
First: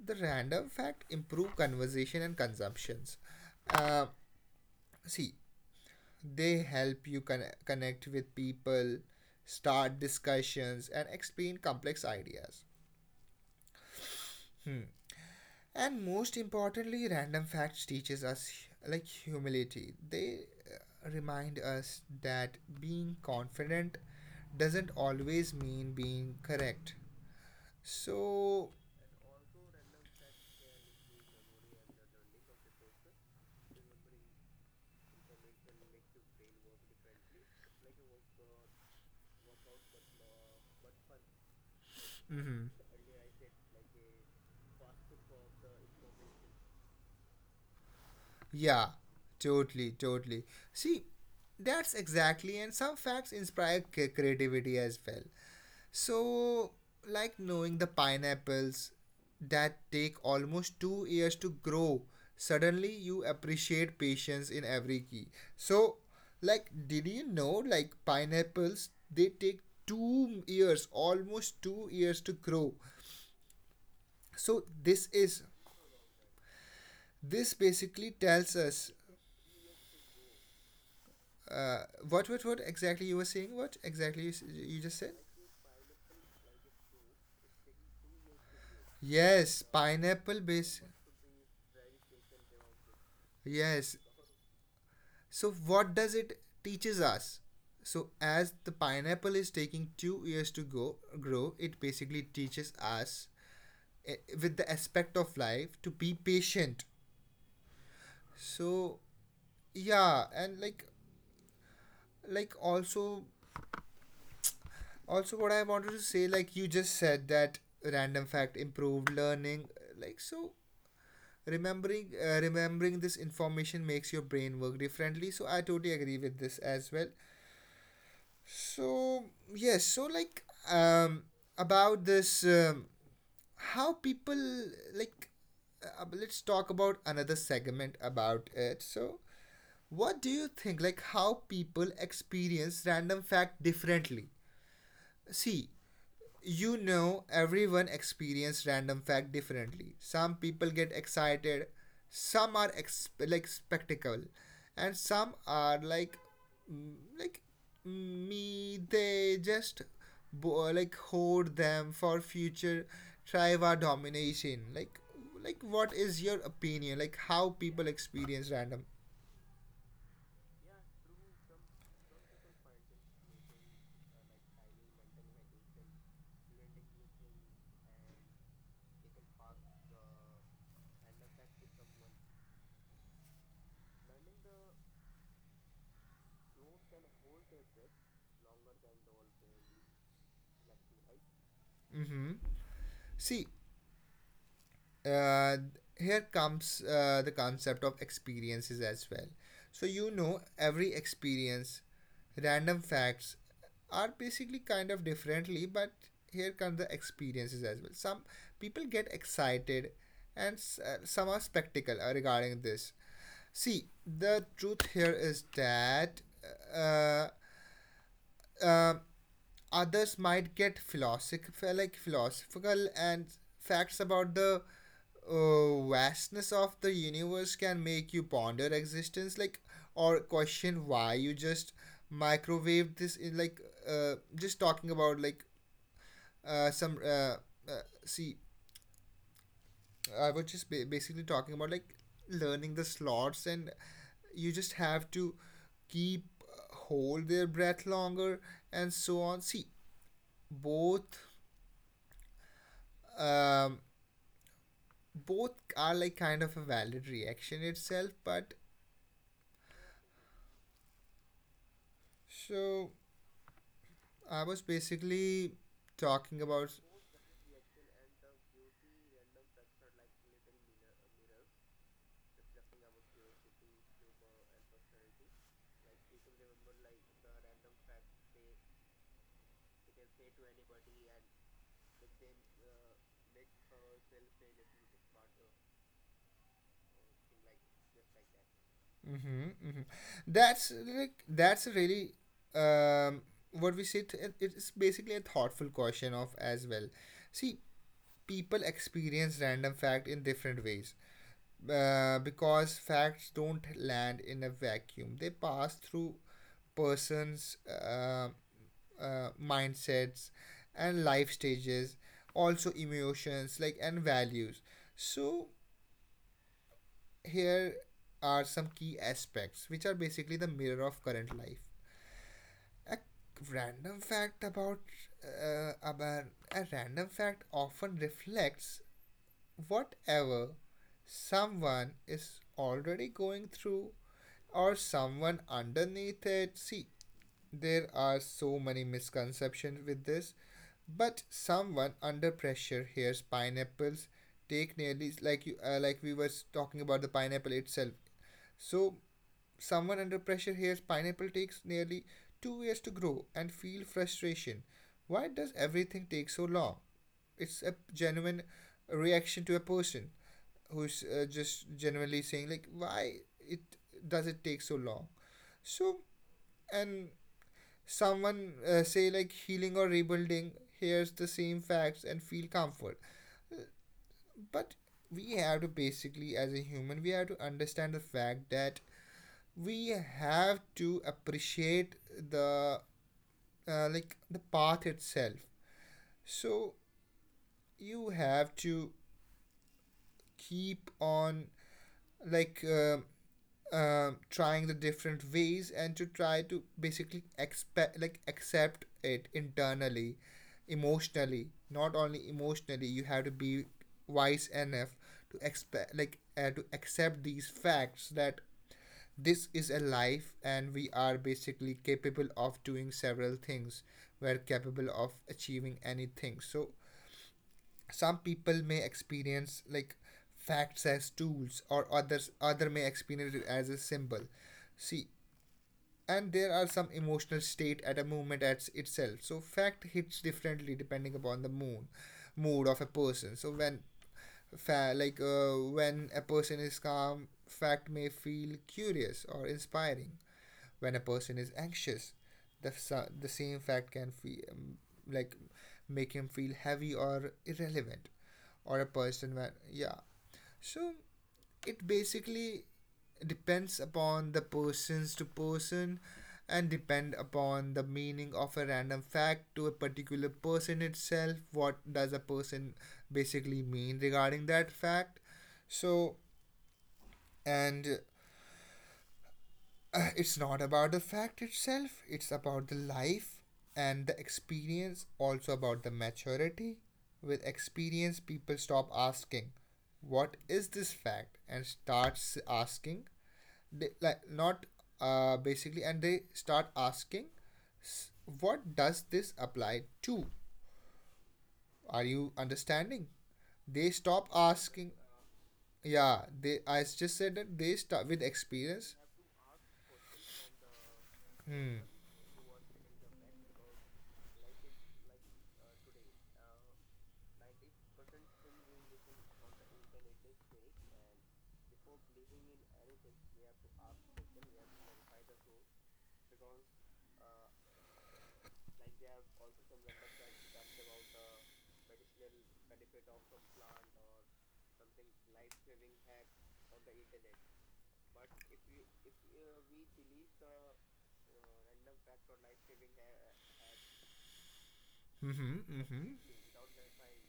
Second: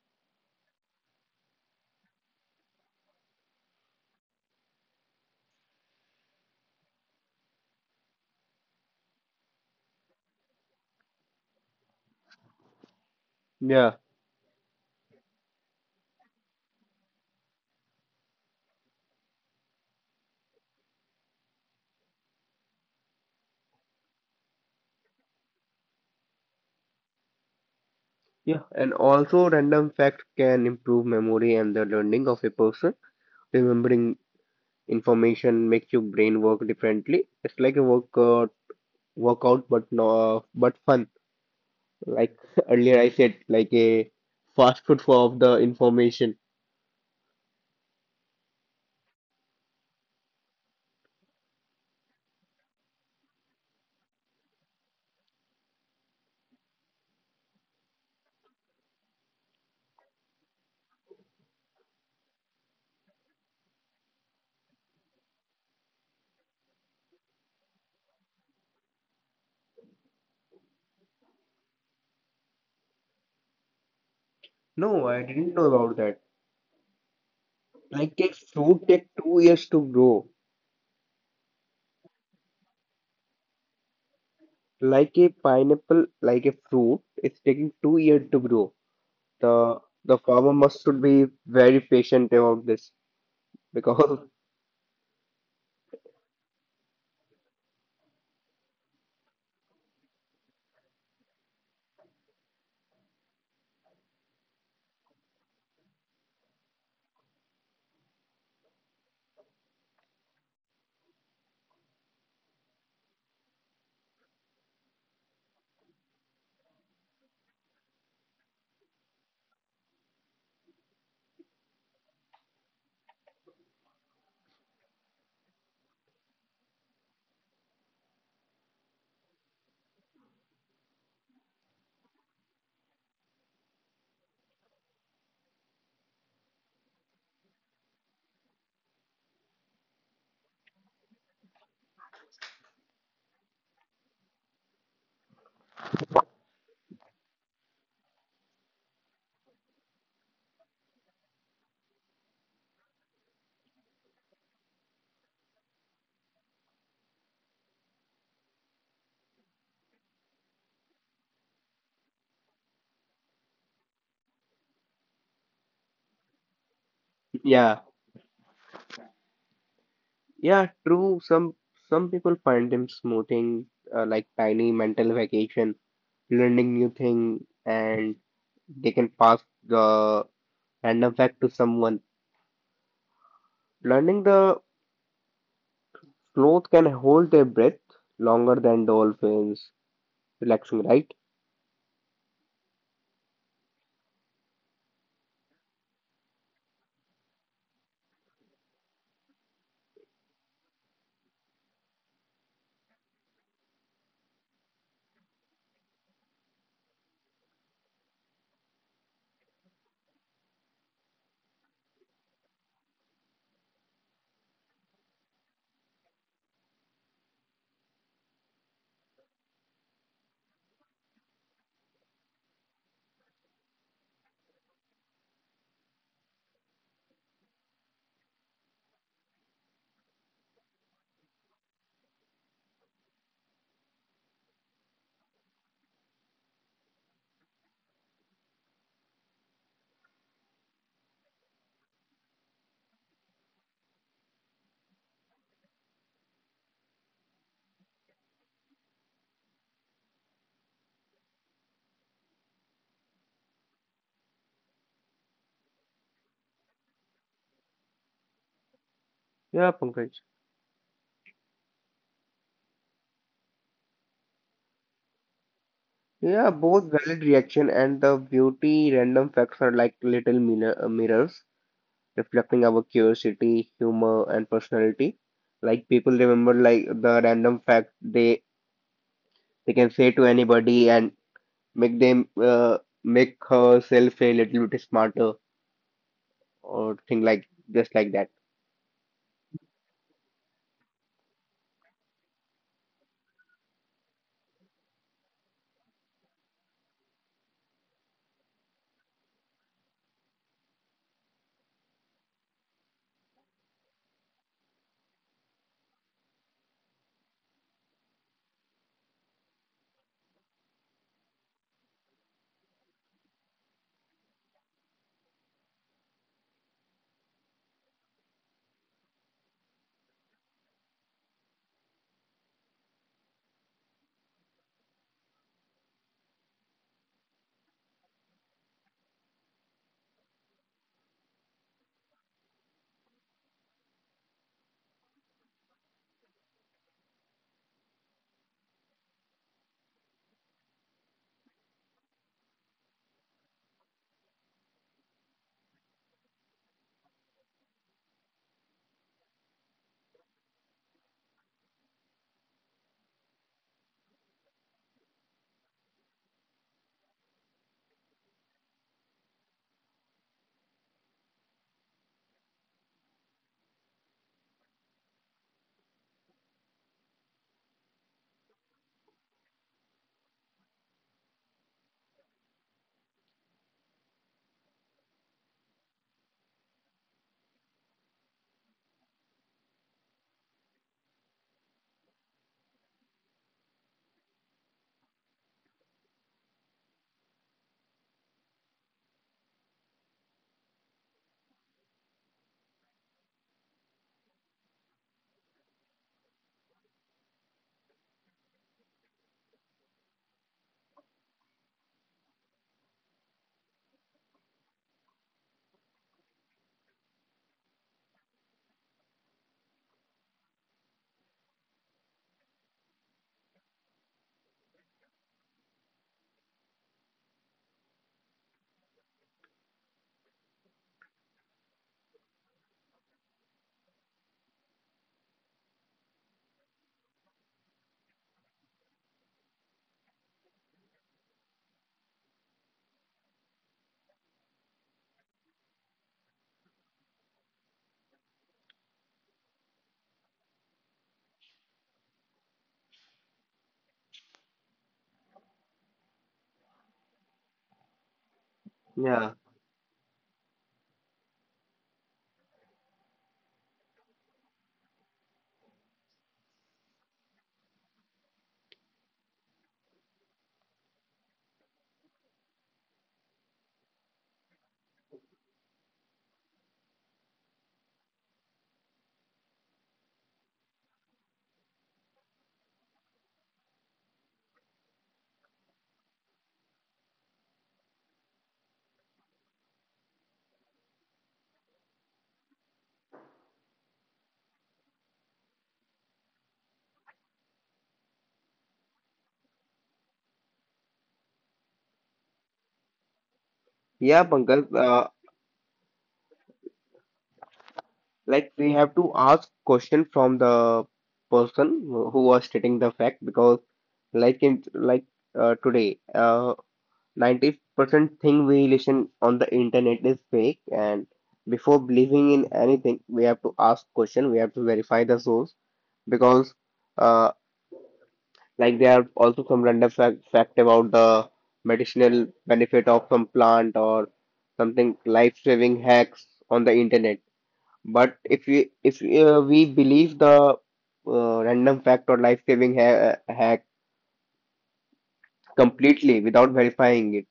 [SPEAKER 1] the random fact improve conversation and consumptions. Uh, See, they help you connect with people, start discussions, and explain complex ideas.
[SPEAKER 2] yeah,
[SPEAKER 1] Hmm. And most importantly random facts teaches us like humility. They remind us that being confident doesn't always mean being correct.
[SPEAKER 2] yeah.
[SPEAKER 1] So
[SPEAKER 2] And also, random facts can improve memory and the learning of a person. Remembering information makes your brain work differently. It's like a workout, but no, but fun. Like
[SPEAKER 1] mhm,
[SPEAKER 2] earlier I said, like a fast food for of the information.
[SPEAKER 1] yeah, totally. See, that's exactly, and some facts inspire creativity as well. So, like knowing the pineapples that take almost 2 years to grow, suddenly you appreciate patience in every key. So, like, did you know, like, pineapples they take 2 years, almost 2 years to grow. So,
[SPEAKER 2] No, I
[SPEAKER 1] this
[SPEAKER 2] didn't
[SPEAKER 1] is
[SPEAKER 2] know about that.
[SPEAKER 1] this
[SPEAKER 2] Like
[SPEAKER 1] basically
[SPEAKER 2] a
[SPEAKER 1] tells
[SPEAKER 2] fruit
[SPEAKER 1] us
[SPEAKER 2] takes 2 years to grow.
[SPEAKER 1] uh, what exactly you were saying? What exactly you just
[SPEAKER 2] Like
[SPEAKER 1] said?
[SPEAKER 2] a pineapple, like a fruit, it's taking 2 years to grow.
[SPEAKER 1] Yes,
[SPEAKER 2] The the
[SPEAKER 1] pineapple
[SPEAKER 2] farmer
[SPEAKER 1] base.
[SPEAKER 2] must should be very patient about this
[SPEAKER 1] Yes.
[SPEAKER 2] because
[SPEAKER 1] So what does it teaches us? So as the pineapple is taking 2 years to go grow, it basically teaches us eh, with the aspect of life to be patient. So yeah, and like also also what I wanted to say, like you just said that random fact improved learning, like so remembering remembering this information makes your brain work differently, so I totally agree with this as well. So yes so like um about this how people like let's talk about another segment about it. So what do you think like how people experience random fact differently. See you know, everyone experiences random fact differently. Some people get excited, some are like spectacle, and some are mm, like mm, me. They just like hoard them for future trivia domination. Like what is your opinion? Like how
[SPEAKER 2] yeah,
[SPEAKER 1] people experience random.
[SPEAKER 2] yeah, true. Some people find them smoothing like tiny mental vacation learning new thing, and they can pass the random fact to someone. Learning the sloth can hold their breath longer than dolphins. Relaxing, right?
[SPEAKER 1] Mm-hmm. See, uh, here comes the concept of experiences as well. So, you know, every experience, random facts are basically kind of differently, but here come the experiences as well. Some people get excited, and some are spectacle regarding this. See, the truth here is that uh, uh, others might get philosophical and facts about the vastness of the universe can make you ponder existence, like or question why you just microwave this in like just talking about like some see I was just basically talking about like learning the slots and you just have to keep hold their breath longer and so on. See, both um, both are like kind of a valid reaction itself, but
[SPEAKER 2] Yeah, Pankaj.
[SPEAKER 1] so I was basically talking
[SPEAKER 2] Yeah,
[SPEAKER 1] about.
[SPEAKER 2] both valid reaction and the beauty random facts are like little mirrors reflecting our curiosity, humor, and personality. Like people remember like the random fact they can say to anybody and make them make herself a little bit smarter, or thing like just like that.
[SPEAKER 1] Mm-hmm, mm-hmm. That's like that's really um, what we say. It's basically a thoughtful question of as well. See, people experience random fact in different ways because facts don't land in a vacuum. They pass through persons, mindsets, and life stages, also emotions, like and values. So here are some key aspects which are basically the mirror of current life. A random fact about uh, about a random fact often reflects whatever someone is already going through or someone underneath it. See, there are so many misconceptions with this, but someone under pressure hears pineapples take nearly like you like we were talking about the pineapple itself. So someone under pressure hears pineapple takes nearly 2 years to grow and feel frustration. Why does everything take so long? It's a genuine reaction to a person who's just genuinely saying like, why it does it take so long? So and someone say like healing or rebuilding hears the same facts and feel comfort, but we have to basically, as a human, we have to understand the fact that we have to appreciate the like the path itself. So you have to keep on like trying the different ways and to try to basically expect like accept it internally emotionally. Not only emotionally, you have to be wise enough to expect like to accept these facts that this is a life and we are basically capable of doing several things, we're capable of achieving anything. So some people may experience like facts as tools, or other may experience it as a symbol. See, and there are some emotional state at a moment at itself, so fact hits differently depending upon the mood, mood of a person. So when when a person is calm, fact may feel curious or inspiring. When a person is anxious, the, the same fact can feel like make him feel heavy or irrelevant, or a
[SPEAKER 2] Yeah.
[SPEAKER 1] person when yeah, so it basically depends upon the person's to person and depend upon the meaning of a random fact to a particular person itself. What does a person basically mean regarding that fact? So and It's not about the fact itself, it's about the life and the experience, also about the maturity. With experience, people stop asking, "What is this fact?" and starts asking, they, like, not basically, and they start asking, "What does this apply to?" Are you understanding? They
[SPEAKER 2] Yeah,
[SPEAKER 1] stop
[SPEAKER 2] Pankaj,
[SPEAKER 1] asking, yeah, they, I just said that they start with
[SPEAKER 2] like we have
[SPEAKER 1] experience.
[SPEAKER 2] to ask question from the person
[SPEAKER 1] Hmm.
[SPEAKER 2] who was stating the fact, because like in like today, 90% thing we listen on the internet is fake, and before believing in anything, we have to ask question, we have to verify the source, because uh, like there are also some random fact about the medicinal benefit of some plant or something life-saving hacks on the internet. But if we believe the random fact or life-saving ha hack
[SPEAKER 1] Mm-hmm. Mm-hmm.
[SPEAKER 2] completely without verifying it,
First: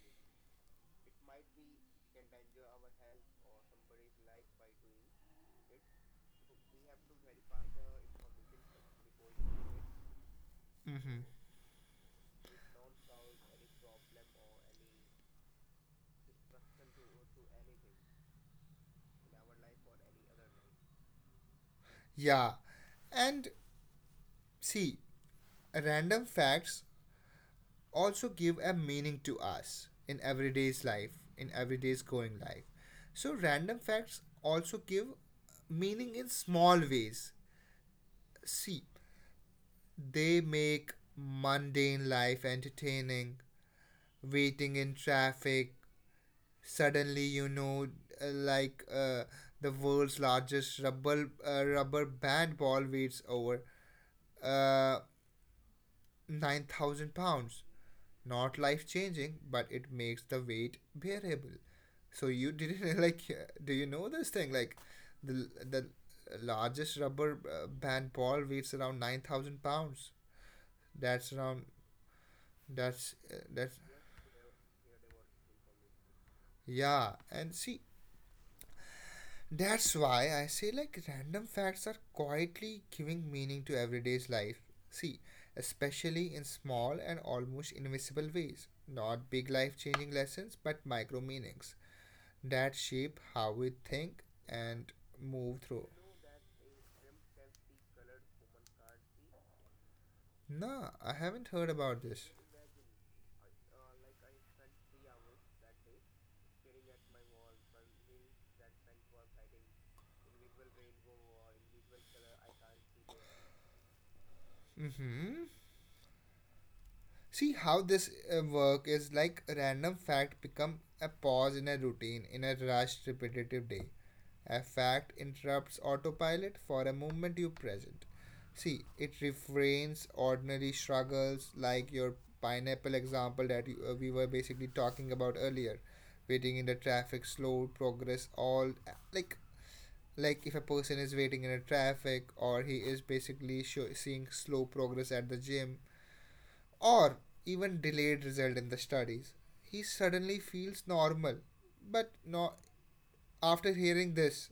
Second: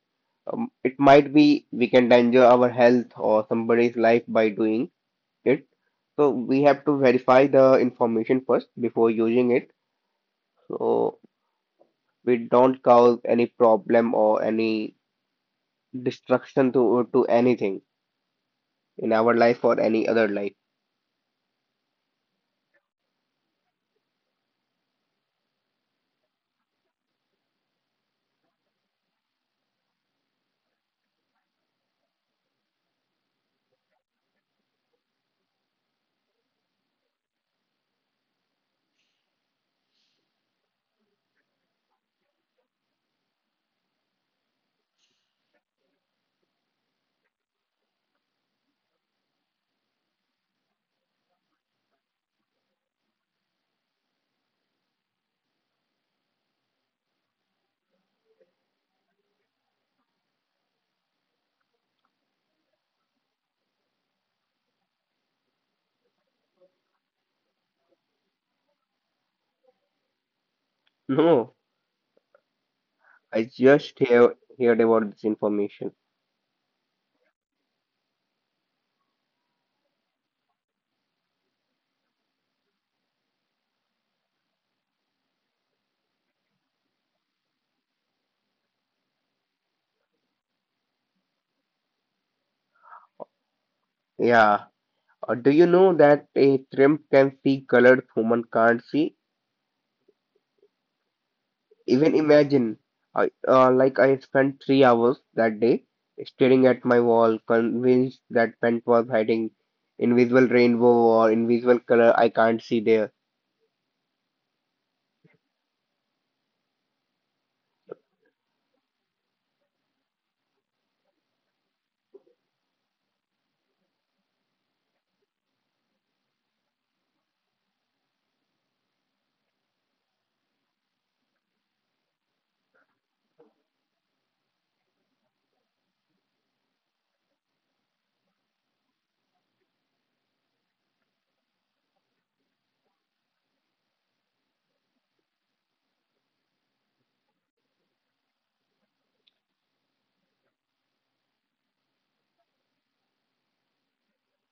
[SPEAKER 2] it might be we can danger our health or somebody's life by doing it. So we have to verify the information first before using it. So
[SPEAKER 1] Mm-hmm.
[SPEAKER 2] we don't cause any problem or any destruction to anything in our life or any other life.
[SPEAKER 1] Yeah. And see, random facts also give a meaning to us in everyday's life, in everyday's going life. So random facts also give meaning in small ways. See, they make mundane life entertaining, waiting in traffic. Suddenly, you know, uh, like uh, the world's largest rubber, rubber band ball waits over. Uh, 9,000 pounds. Not life changing, but it makes the weight bearable. So you didn't like, do you know this thing? Like, the largest rubber band ball weighs around 9,000 pounds. That's
[SPEAKER 2] No,
[SPEAKER 1] around, that's, uh,
[SPEAKER 2] I
[SPEAKER 1] that's,
[SPEAKER 2] just heard about this information.
[SPEAKER 1] yeah. And see, that's why I say like random facts are quietly giving meaning to everyday's life. See, especially in small and almost invisible ways. Not big life changing lessons, but micro meanings that shape how we think
[SPEAKER 2] Yeah.
[SPEAKER 1] and
[SPEAKER 2] Or do
[SPEAKER 1] move
[SPEAKER 2] you
[SPEAKER 1] through.
[SPEAKER 2] know that a shrimp can see colors human can't see?
[SPEAKER 1] Nah, I haven't heard about
[SPEAKER 2] Even
[SPEAKER 1] this.
[SPEAKER 2] imagine, I spent 3 hours that day staring at my wall, convinced that pent was hiding invisible rainbow or invisible color I can't see there.
[SPEAKER 1] Mm hmm. See how this work is like a random fact become a pause in a routine in a rushed repetitive day. A fact interrupts autopilot for a moment you present. See, it refrains ordinary struggles like your pineapple example that you, we were basically talking about earlier. Waiting in the traffic, slow progress, all like like if a person is waiting in a traffic or he is basically seeing slow progress at the gym or even delayed result in the studies. He suddenly feels normal, but no, after hearing this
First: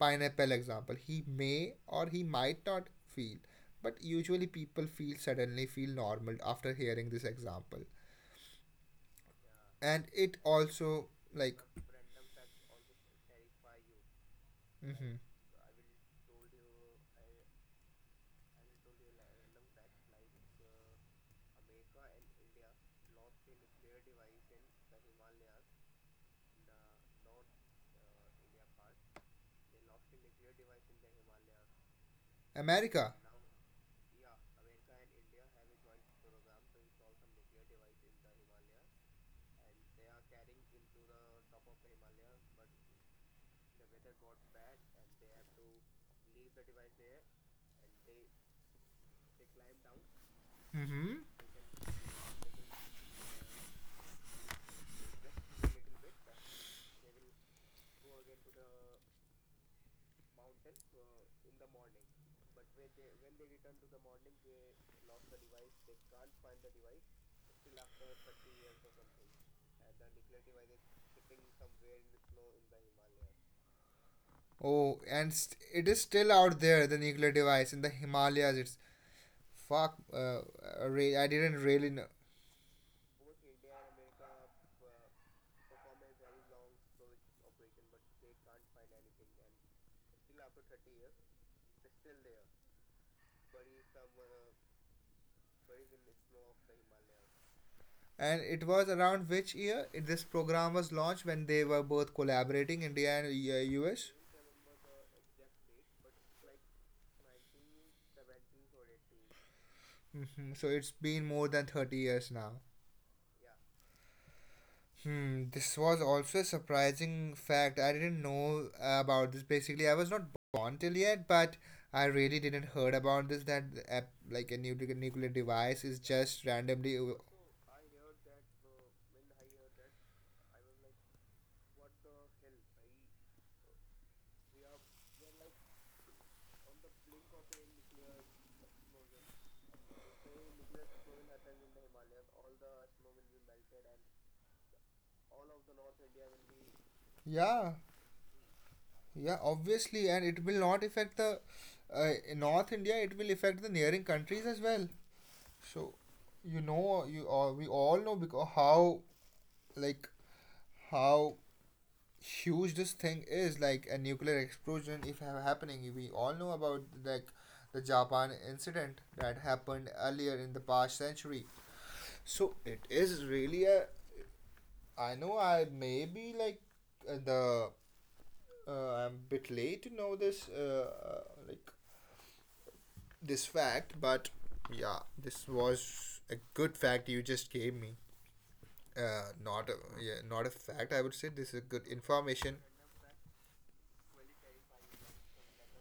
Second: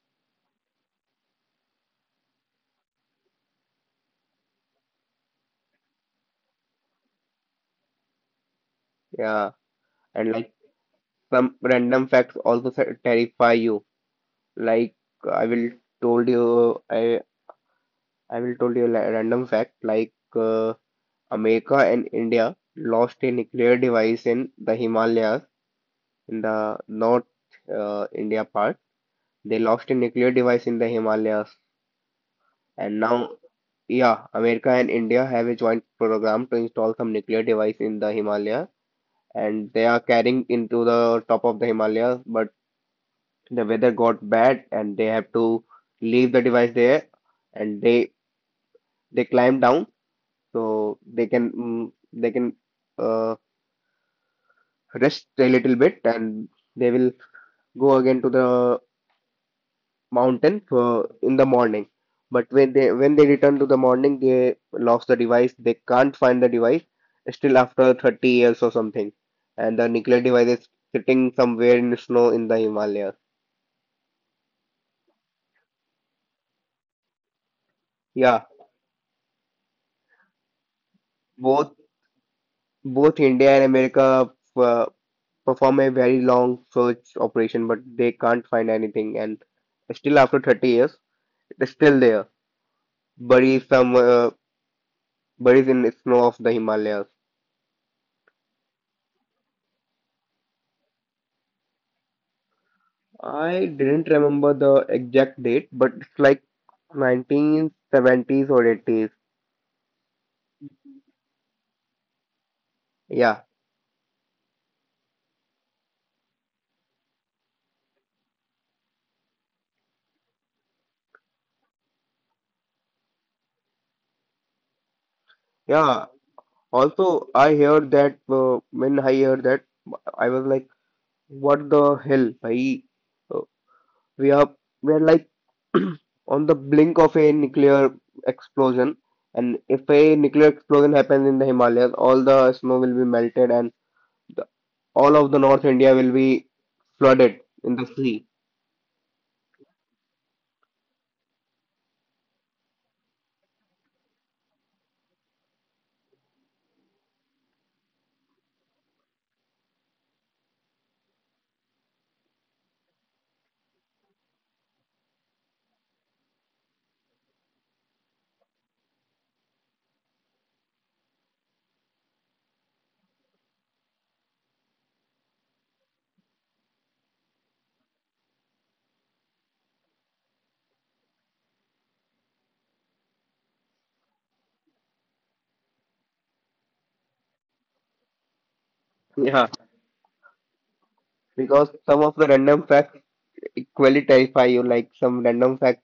[SPEAKER 1] pineapple example, he may or he might not feel. But usually people feel, suddenly feel normal after hearing this example,
[SPEAKER 2] Yeah,
[SPEAKER 1] and
[SPEAKER 2] and
[SPEAKER 1] it
[SPEAKER 2] like
[SPEAKER 1] also
[SPEAKER 2] some
[SPEAKER 1] like
[SPEAKER 2] random facts also terrify you. Like
[SPEAKER 1] mhm.
[SPEAKER 2] uh, I will told you, I I will told you a random fact. Like America and India lost a nuclear device in the Himalayas, in the North India part. They lost a nuclear device in the Himalayas, and
[SPEAKER 1] America.
[SPEAKER 2] now yeah, America and India have a joint program to install some nuclear device in the Himalaya, and they are carrying into the top of the Himalayas, but the weather got bad and they have to leave the device there, and they climb down so
[SPEAKER 1] Hmm
[SPEAKER 2] they can uh, rest a little bit, and they will go again to the mountain for in the morning. But when they return to the morning, they lost the device. They can't find the device still after 30 years or something, and the nuclear device is sitting somewhere in the snow in the Himalaya.
[SPEAKER 1] Oh, and it is still out there, the nuclear device in the
[SPEAKER 2] Yeah,
[SPEAKER 1] Himalayas. It's fuck, I didn't
[SPEAKER 2] both
[SPEAKER 1] really know.
[SPEAKER 2] both India and America uh, perform a very long search operation, but they can't find anything. And still, after 30 years, it is still there, buried somewhere, buried in the snow of the Himalayas.
[SPEAKER 1] And it was around which year this program was launched when they were both collaborating, India and
[SPEAKER 2] I didn't
[SPEAKER 1] US?
[SPEAKER 2] remember the exact date, but it's like 1970s or 80s.
[SPEAKER 1] Hmm So it's been more than 30 years now.
[SPEAKER 2] Yeah,
[SPEAKER 1] Hmm, this was also a surprising fact. I didn't know about this. Basically, I was not born till yet, but I really didn't heard about this. That uh, like a nuclear device is
[SPEAKER 2] yeah.
[SPEAKER 1] just randomly.
[SPEAKER 2] Also, I heard that when I heard that, I was like, "What the hell, bhai?" Uh, We are we're like on the blink of a nuclear explosion, and if a nuclear explosion happens in the Himalayas, all the snow will be melted and the, all of the North India will be flooded
[SPEAKER 1] Yeah.
[SPEAKER 2] in the sea.
[SPEAKER 1] Yeah, obviously, and it will not affect the in North India. It will affect the neighboring countries as well. So, you know, you we all know because how like how huge this thing is. Like a nuclear explosion, if happening, we all know about like the Japan incident that happened earlier in the past century. So it is really a. I know I may be like the uh, I'm a bit late to know this, like this fact, but yeah, this was a good fact you just gave me.
[SPEAKER 2] Yeah,
[SPEAKER 1] Not a, yeah, not a fact. I would say this is
[SPEAKER 2] because
[SPEAKER 1] good
[SPEAKER 2] some of the
[SPEAKER 1] information.
[SPEAKER 2] random facts equally terrify you, like some random facts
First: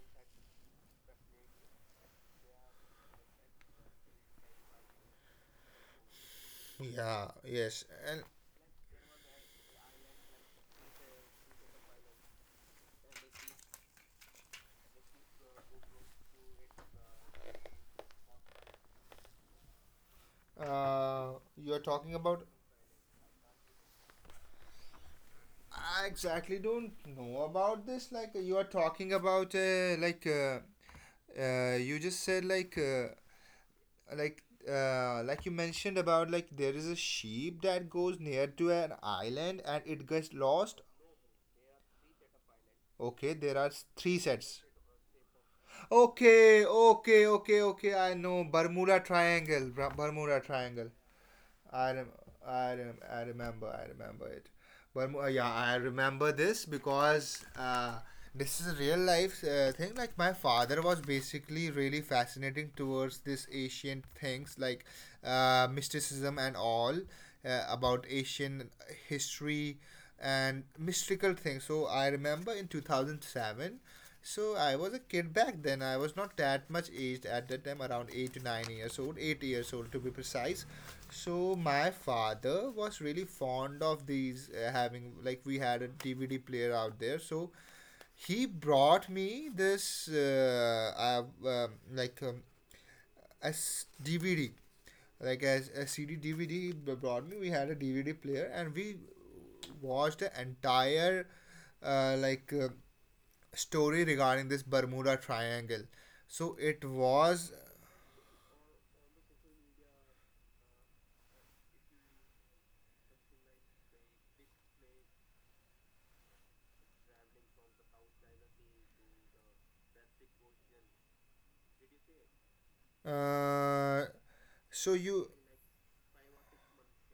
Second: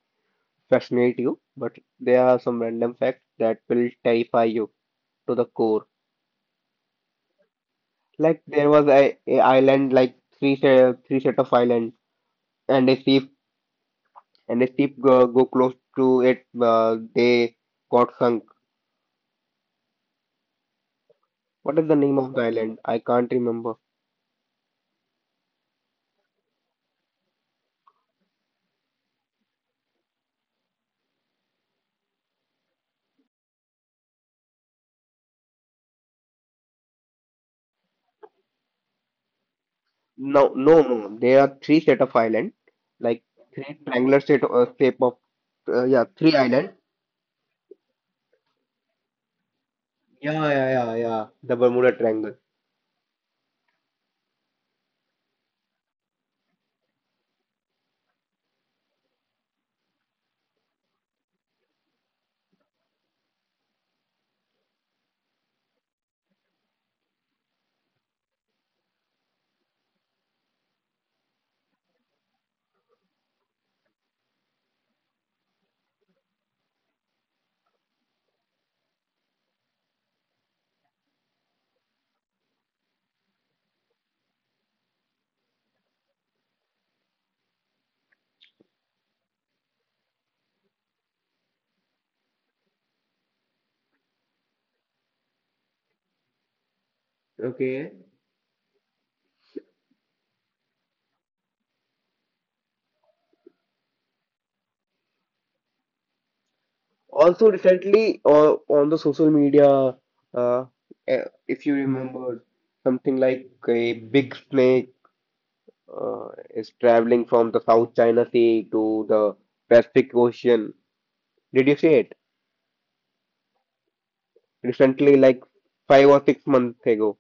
[SPEAKER 2] fascinate you, but there are some random facts that will terrify you to the core.
[SPEAKER 1] Yeah. Yes. And
[SPEAKER 2] Like there was a island, like three set of islands, and a sea and a ship go close to it, they got sunk.
[SPEAKER 1] you are
[SPEAKER 2] What is the
[SPEAKER 1] talking
[SPEAKER 2] name of
[SPEAKER 1] about.
[SPEAKER 2] the island? I can't remember.
[SPEAKER 1] I exactly don't know about this. Like you are talking about, you just said, like like like you mentioned about like there is a sheep that goes near to an island and it gets
[SPEAKER 2] No,
[SPEAKER 1] lost.
[SPEAKER 2] no, no. There are three set of island, like
[SPEAKER 1] Okay, there are
[SPEAKER 2] three
[SPEAKER 1] three
[SPEAKER 2] triangular
[SPEAKER 1] sets.
[SPEAKER 2] set shape of, yeah, three
[SPEAKER 1] Okay,
[SPEAKER 2] island.
[SPEAKER 1] okay, okay, okay, I know Bermuda Triangle. Bermuda
[SPEAKER 2] Yeah, yeah, yeah,
[SPEAKER 1] Triangle.
[SPEAKER 2] yeah. The Bermuda
[SPEAKER 1] I rem-
[SPEAKER 2] Triangle.
[SPEAKER 1] I remember I remember it. But yeah, I remember this because this is a real life thing. Like my father was basically really fascinating towards this ancient things like mysticism and all about Asian history and mystical things. So I remember in 2007. So I was a kid back then. I was not that much aged at that time, around 8 to 9 years old, 8 years old to be precise. So my father was really fond of these having like we had a DVD player out there. So he brought me this as DVD, like as a CD DVD he brought me. We had a
[SPEAKER 2] Okay.
[SPEAKER 1] DVD player and we watched the entire uh, like uh, story regarding this Bermuda Triangle. So it
[SPEAKER 2] Also,
[SPEAKER 1] was.
[SPEAKER 2] recently, on the social media, uh, if you remember, something like a big snake uh, is traveling from the South China Sea to the Pacific Ocean. Did you see it
[SPEAKER 1] Uh, so
[SPEAKER 2] recently,
[SPEAKER 1] you
[SPEAKER 2] like 5 or 6 months ago?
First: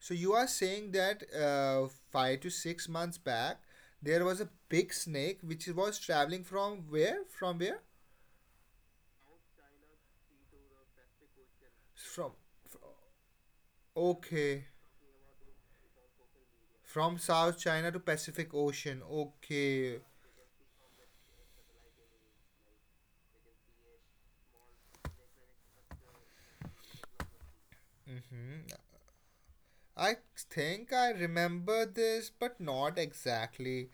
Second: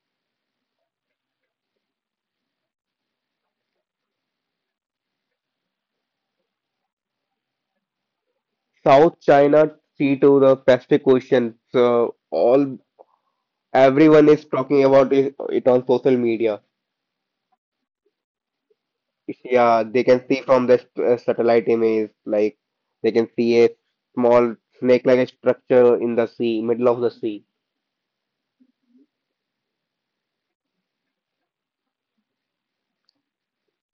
[SPEAKER 1] so you are saying that 5 to 6 months back there was a big snake which was traveling from where? From where?
[SPEAKER 2] South China Sea to the Pacific Ocean. So
[SPEAKER 1] From
[SPEAKER 2] all everyone is
[SPEAKER 1] okay.
[SPEAKER 2] talking about it on social media.
[SPEAKER 1] From South China to Pacific Ocean.
[SPEAKER 2] Yeah,
[SPEAKER 1] Okay.
[SPEAKER 2] they can see from the satellite image, like they can see a small snake-like structure in the sea, middle of the sea.
[SPEAKER 1] Hmm. I think I remember this, but not exactly.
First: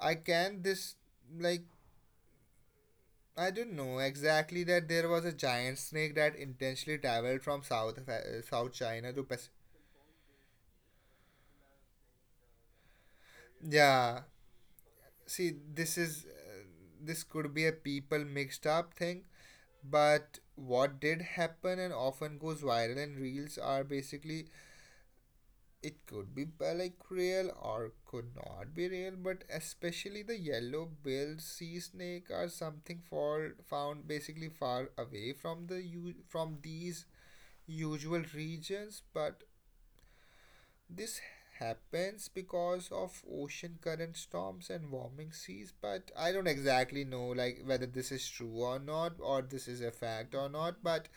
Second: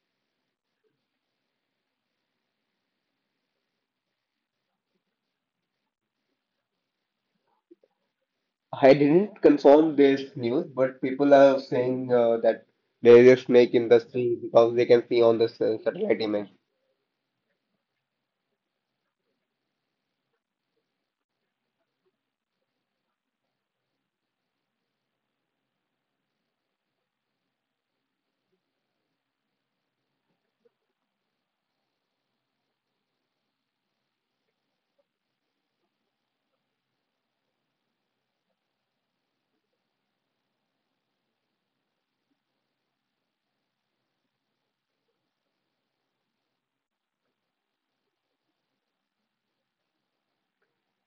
[SPEAKER 1] I can this like I don't know exactly that there was a giant snake that intentionally traveled from South South
[SPEAKER 2] I
[SPEAKER 1] China to
[SPEAKER 2] didn't
[SPEAKER 1] Pacific.
[SPEAKER 2] confirm this news, but people are saying that there is a snake in the
[SPEAKER 1] Yeah,
[SPEAKER 2] sea, because they can see on the
[SPEAKER 1] see, this is
[SPEAKER 2] satellite image.
[SPEAKER 1] this could be a people mixed up thing, but what did happen and often goes viral and reels are basically, it could be like real or could not be real, but especially the yellow-billed sea snake are something for found basically far away from the from these usual regions, but this happens because of ocean current storms and warming seas. But I don't exactly know like whether this is true or not, or this is a fact or not. But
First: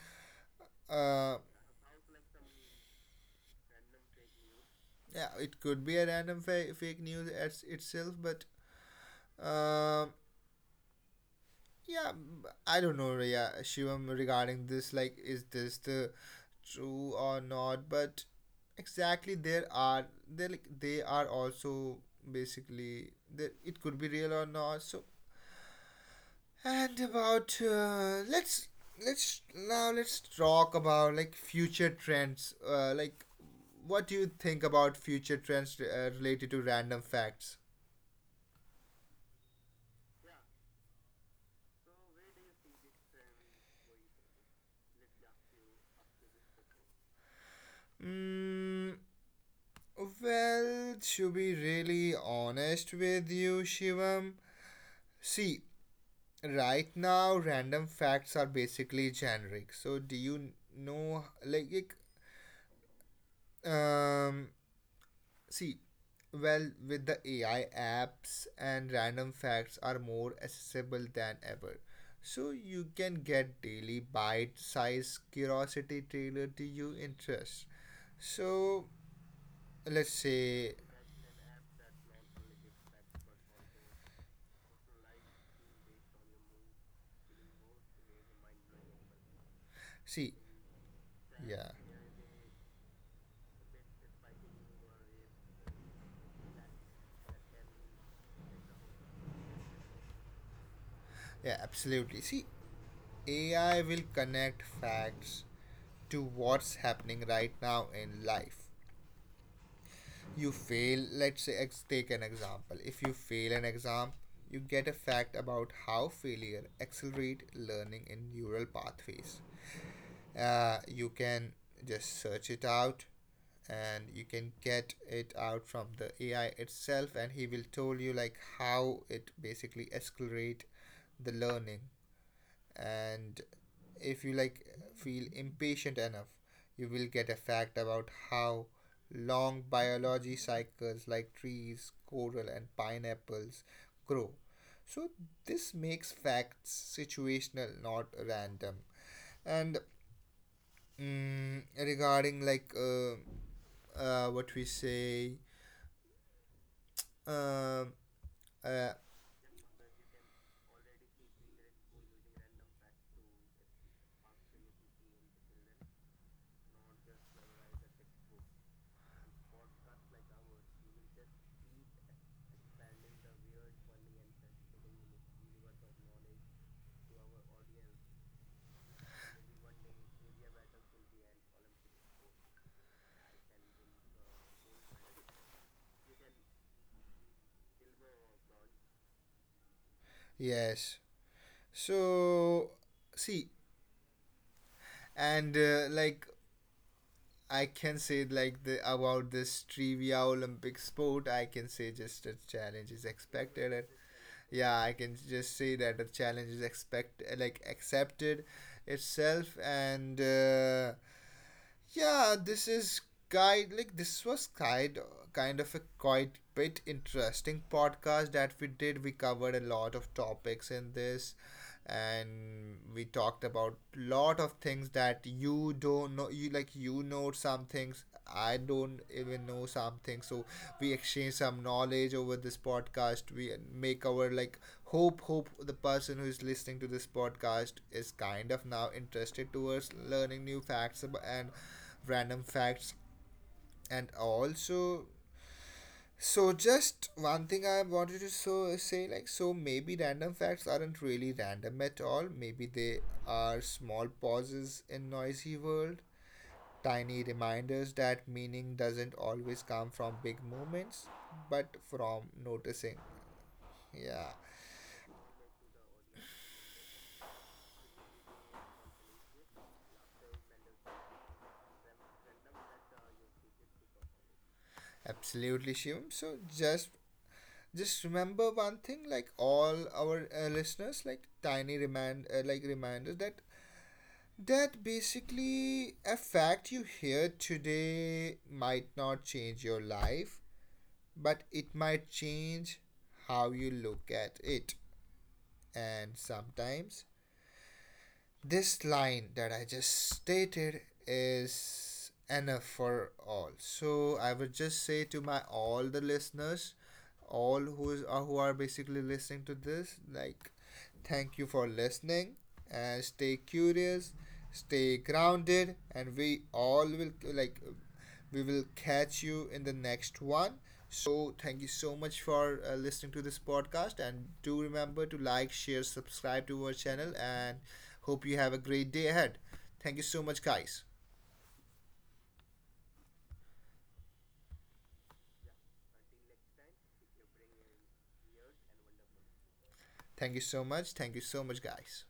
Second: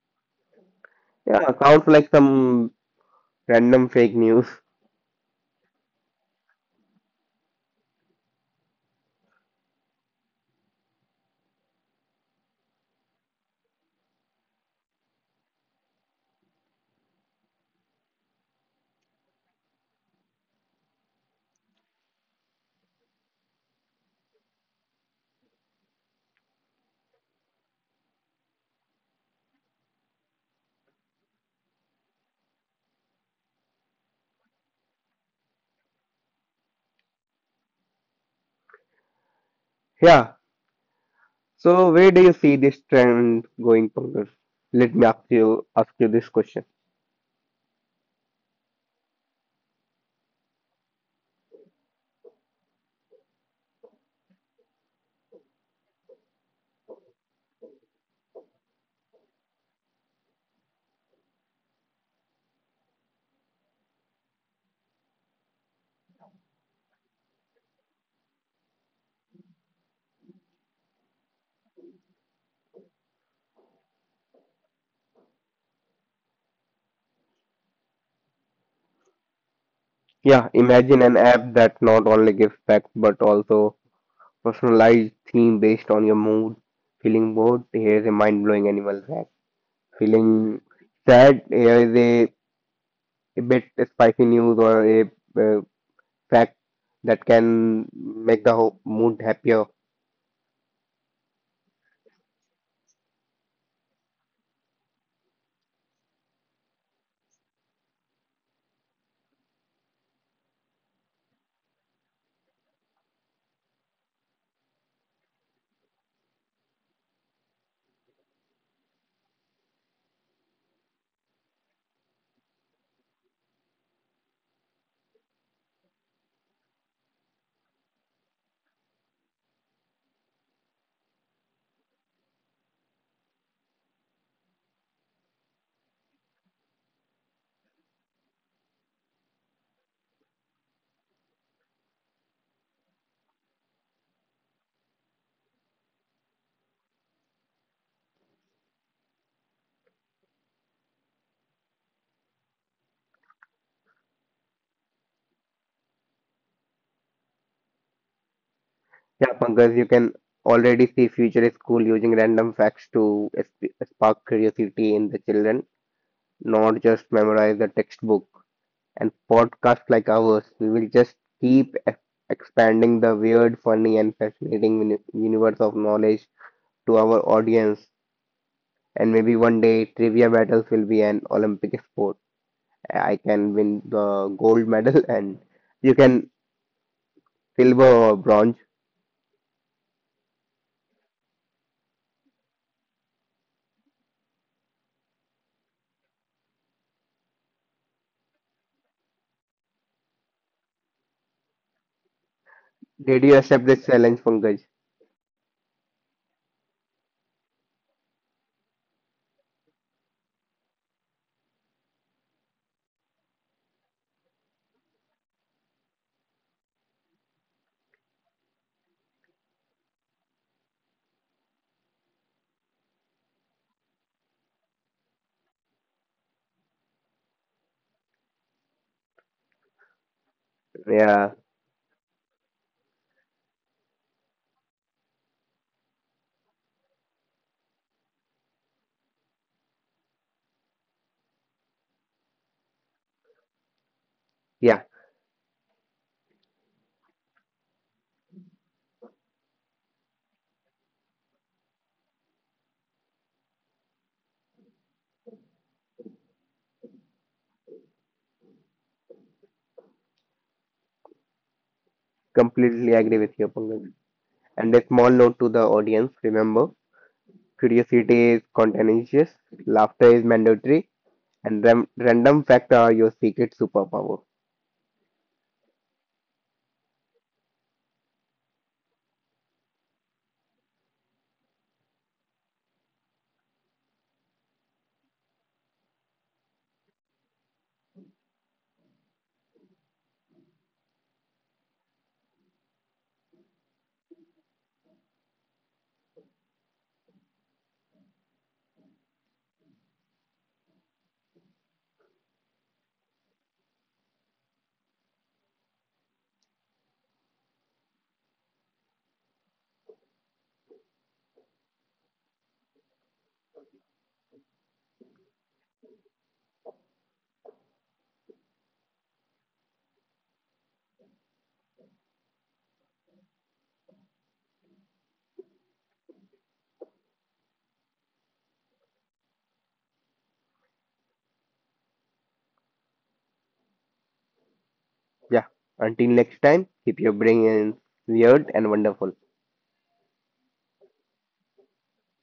[SPEAKER 1] uh,
[SPEAKER 2] Yeah, sounds like some random fake news.
[SPEAKER 1] yeah, it could be a random fake news as itself. But um yeah, I don't know, yeah, Shivam, regarding this. Like, is this the true or not? But exactly, there are they like they are also basically that it could be real or not. So, and about let's talk about like future trends. Like, what do you think about future trends related to random facts?
[SPEAKER 2] Yeah. So where do you see this trend going, Pankaj? Let me ask you this question.
[SPEAKER 1] Mm, well, to be really honest with you, Shivam, see, right now random facts are basically generic. So, do you know, um, see, well, with the AI apps and random facts are more accessible than ever. So you can get daily bite sized curiosity tailored to your interests. So, let's
[SPEAKER 2] Yeah,
[SPEAKER 1] say,
[SPEAKER 2] imagine an app that not only gives facts but also personalized theme based on your mood. Feeling bored? Here's a mind-blowing animal fact.
[SPEAKER 1] see,
[SPEAKER 2] Feeling sad?
[SPEAKER 1] yeah,
[SPEAKER 2] Here is a bit spicy news or a uh, fact that can make the whole mood happier.
[SPEAKER 1] yeah, absolutely. See, AI will connect facts to what's happening right now in life. You fail, let's say, take an example. If you fail an exam, you get a fact about how failure accelerates learning in neural pathways. You can just search it out and you can get it out from the AI itself and he will tell you like how it basically accelerates the learning. And if you like feel impatient enough, you will get a fact about how long biology cycles like trees, coral and pineapples grow. So this makes facts situational, not random. And mm, regarding like what we say um, uh,
[SPEAKER 2] Yeah, Pankaj, you can already see future school using random facts to spark curiosity in the children, not just memorize the textbook. And podcasts like ours, we will just keep expanding the weird, funny, and fascinating universe of knowledge to our audience. And maybe one day, trivia battles will be an Olympic sport. I can win the gold medal, and you can silver or bronze.
[SPEAKER 1] yes, so see and like I can say like the about this trivia Olympic sport. I can say just a challenge is
[SPEAKER 2] Did you accept
[SPEAKER 1] expected.
[SPEAKER 2] this
[SPEAKER 1] And
[SPEAKER 2] challenge, Pankaj?
[SPEAKER 1] yeah, I can just say that a challenge is expect like accepted itself. And yeah, this is guide like this was kind of a quite bit interesting podcast that we did. We covered a lot of topics in this and we talked about lot of things that you don't know, you like you know some things, I don't even know something. So we
[SPEAKER 2] Yeah.
[SPEAKER 1] exchange some knowledge over this podcast. We make our like, hope the person who is listening to this podcast is kind of now interested towards learning new facts and random facts and
[SPEAKER 2] Yeah,
[SPEAKER 1] also, so just one thing I wanted to so say like, so maybe random facts aren't really random at all. Maybe they are small pauses in noisy world, tiny reminders that meaning doesn't always come from big moments but from
[SPEAKER 2] completely
[SPEAKER 1] noticing
[SPEAKER 2] agree with you, Pankaj.
[SPEAKER 1] yeah
[SPEAKER 2] And a small note to the audience, remember, curiosity is contagious, laughter is mandatory, and random facts are your secret superpower.
[SPEAKER 1] absolutely Shivam, so just remember one thing, like all our listeners, like tiny reminders that basically a fact you hear today might not change your life but it might change how you look at it. And sometimes this line that I just stated is enough for all. So I would just say to my all the listeners, all who is who are basically listening to this, like, thank you for listening and stay curious, stay grounded, and we all will like we will catch you in the next one. So, thank you so much for listening to this podcast. And do remember to like, share, subscribe to our channel. And hope you have a great day ahead. Thank you so much, guys.
[SPEAKER 2] Yeah, until next time, keep your brain weird and wonderful.
[SPEAKER 1] Thank you so much. Thank you so much, guys.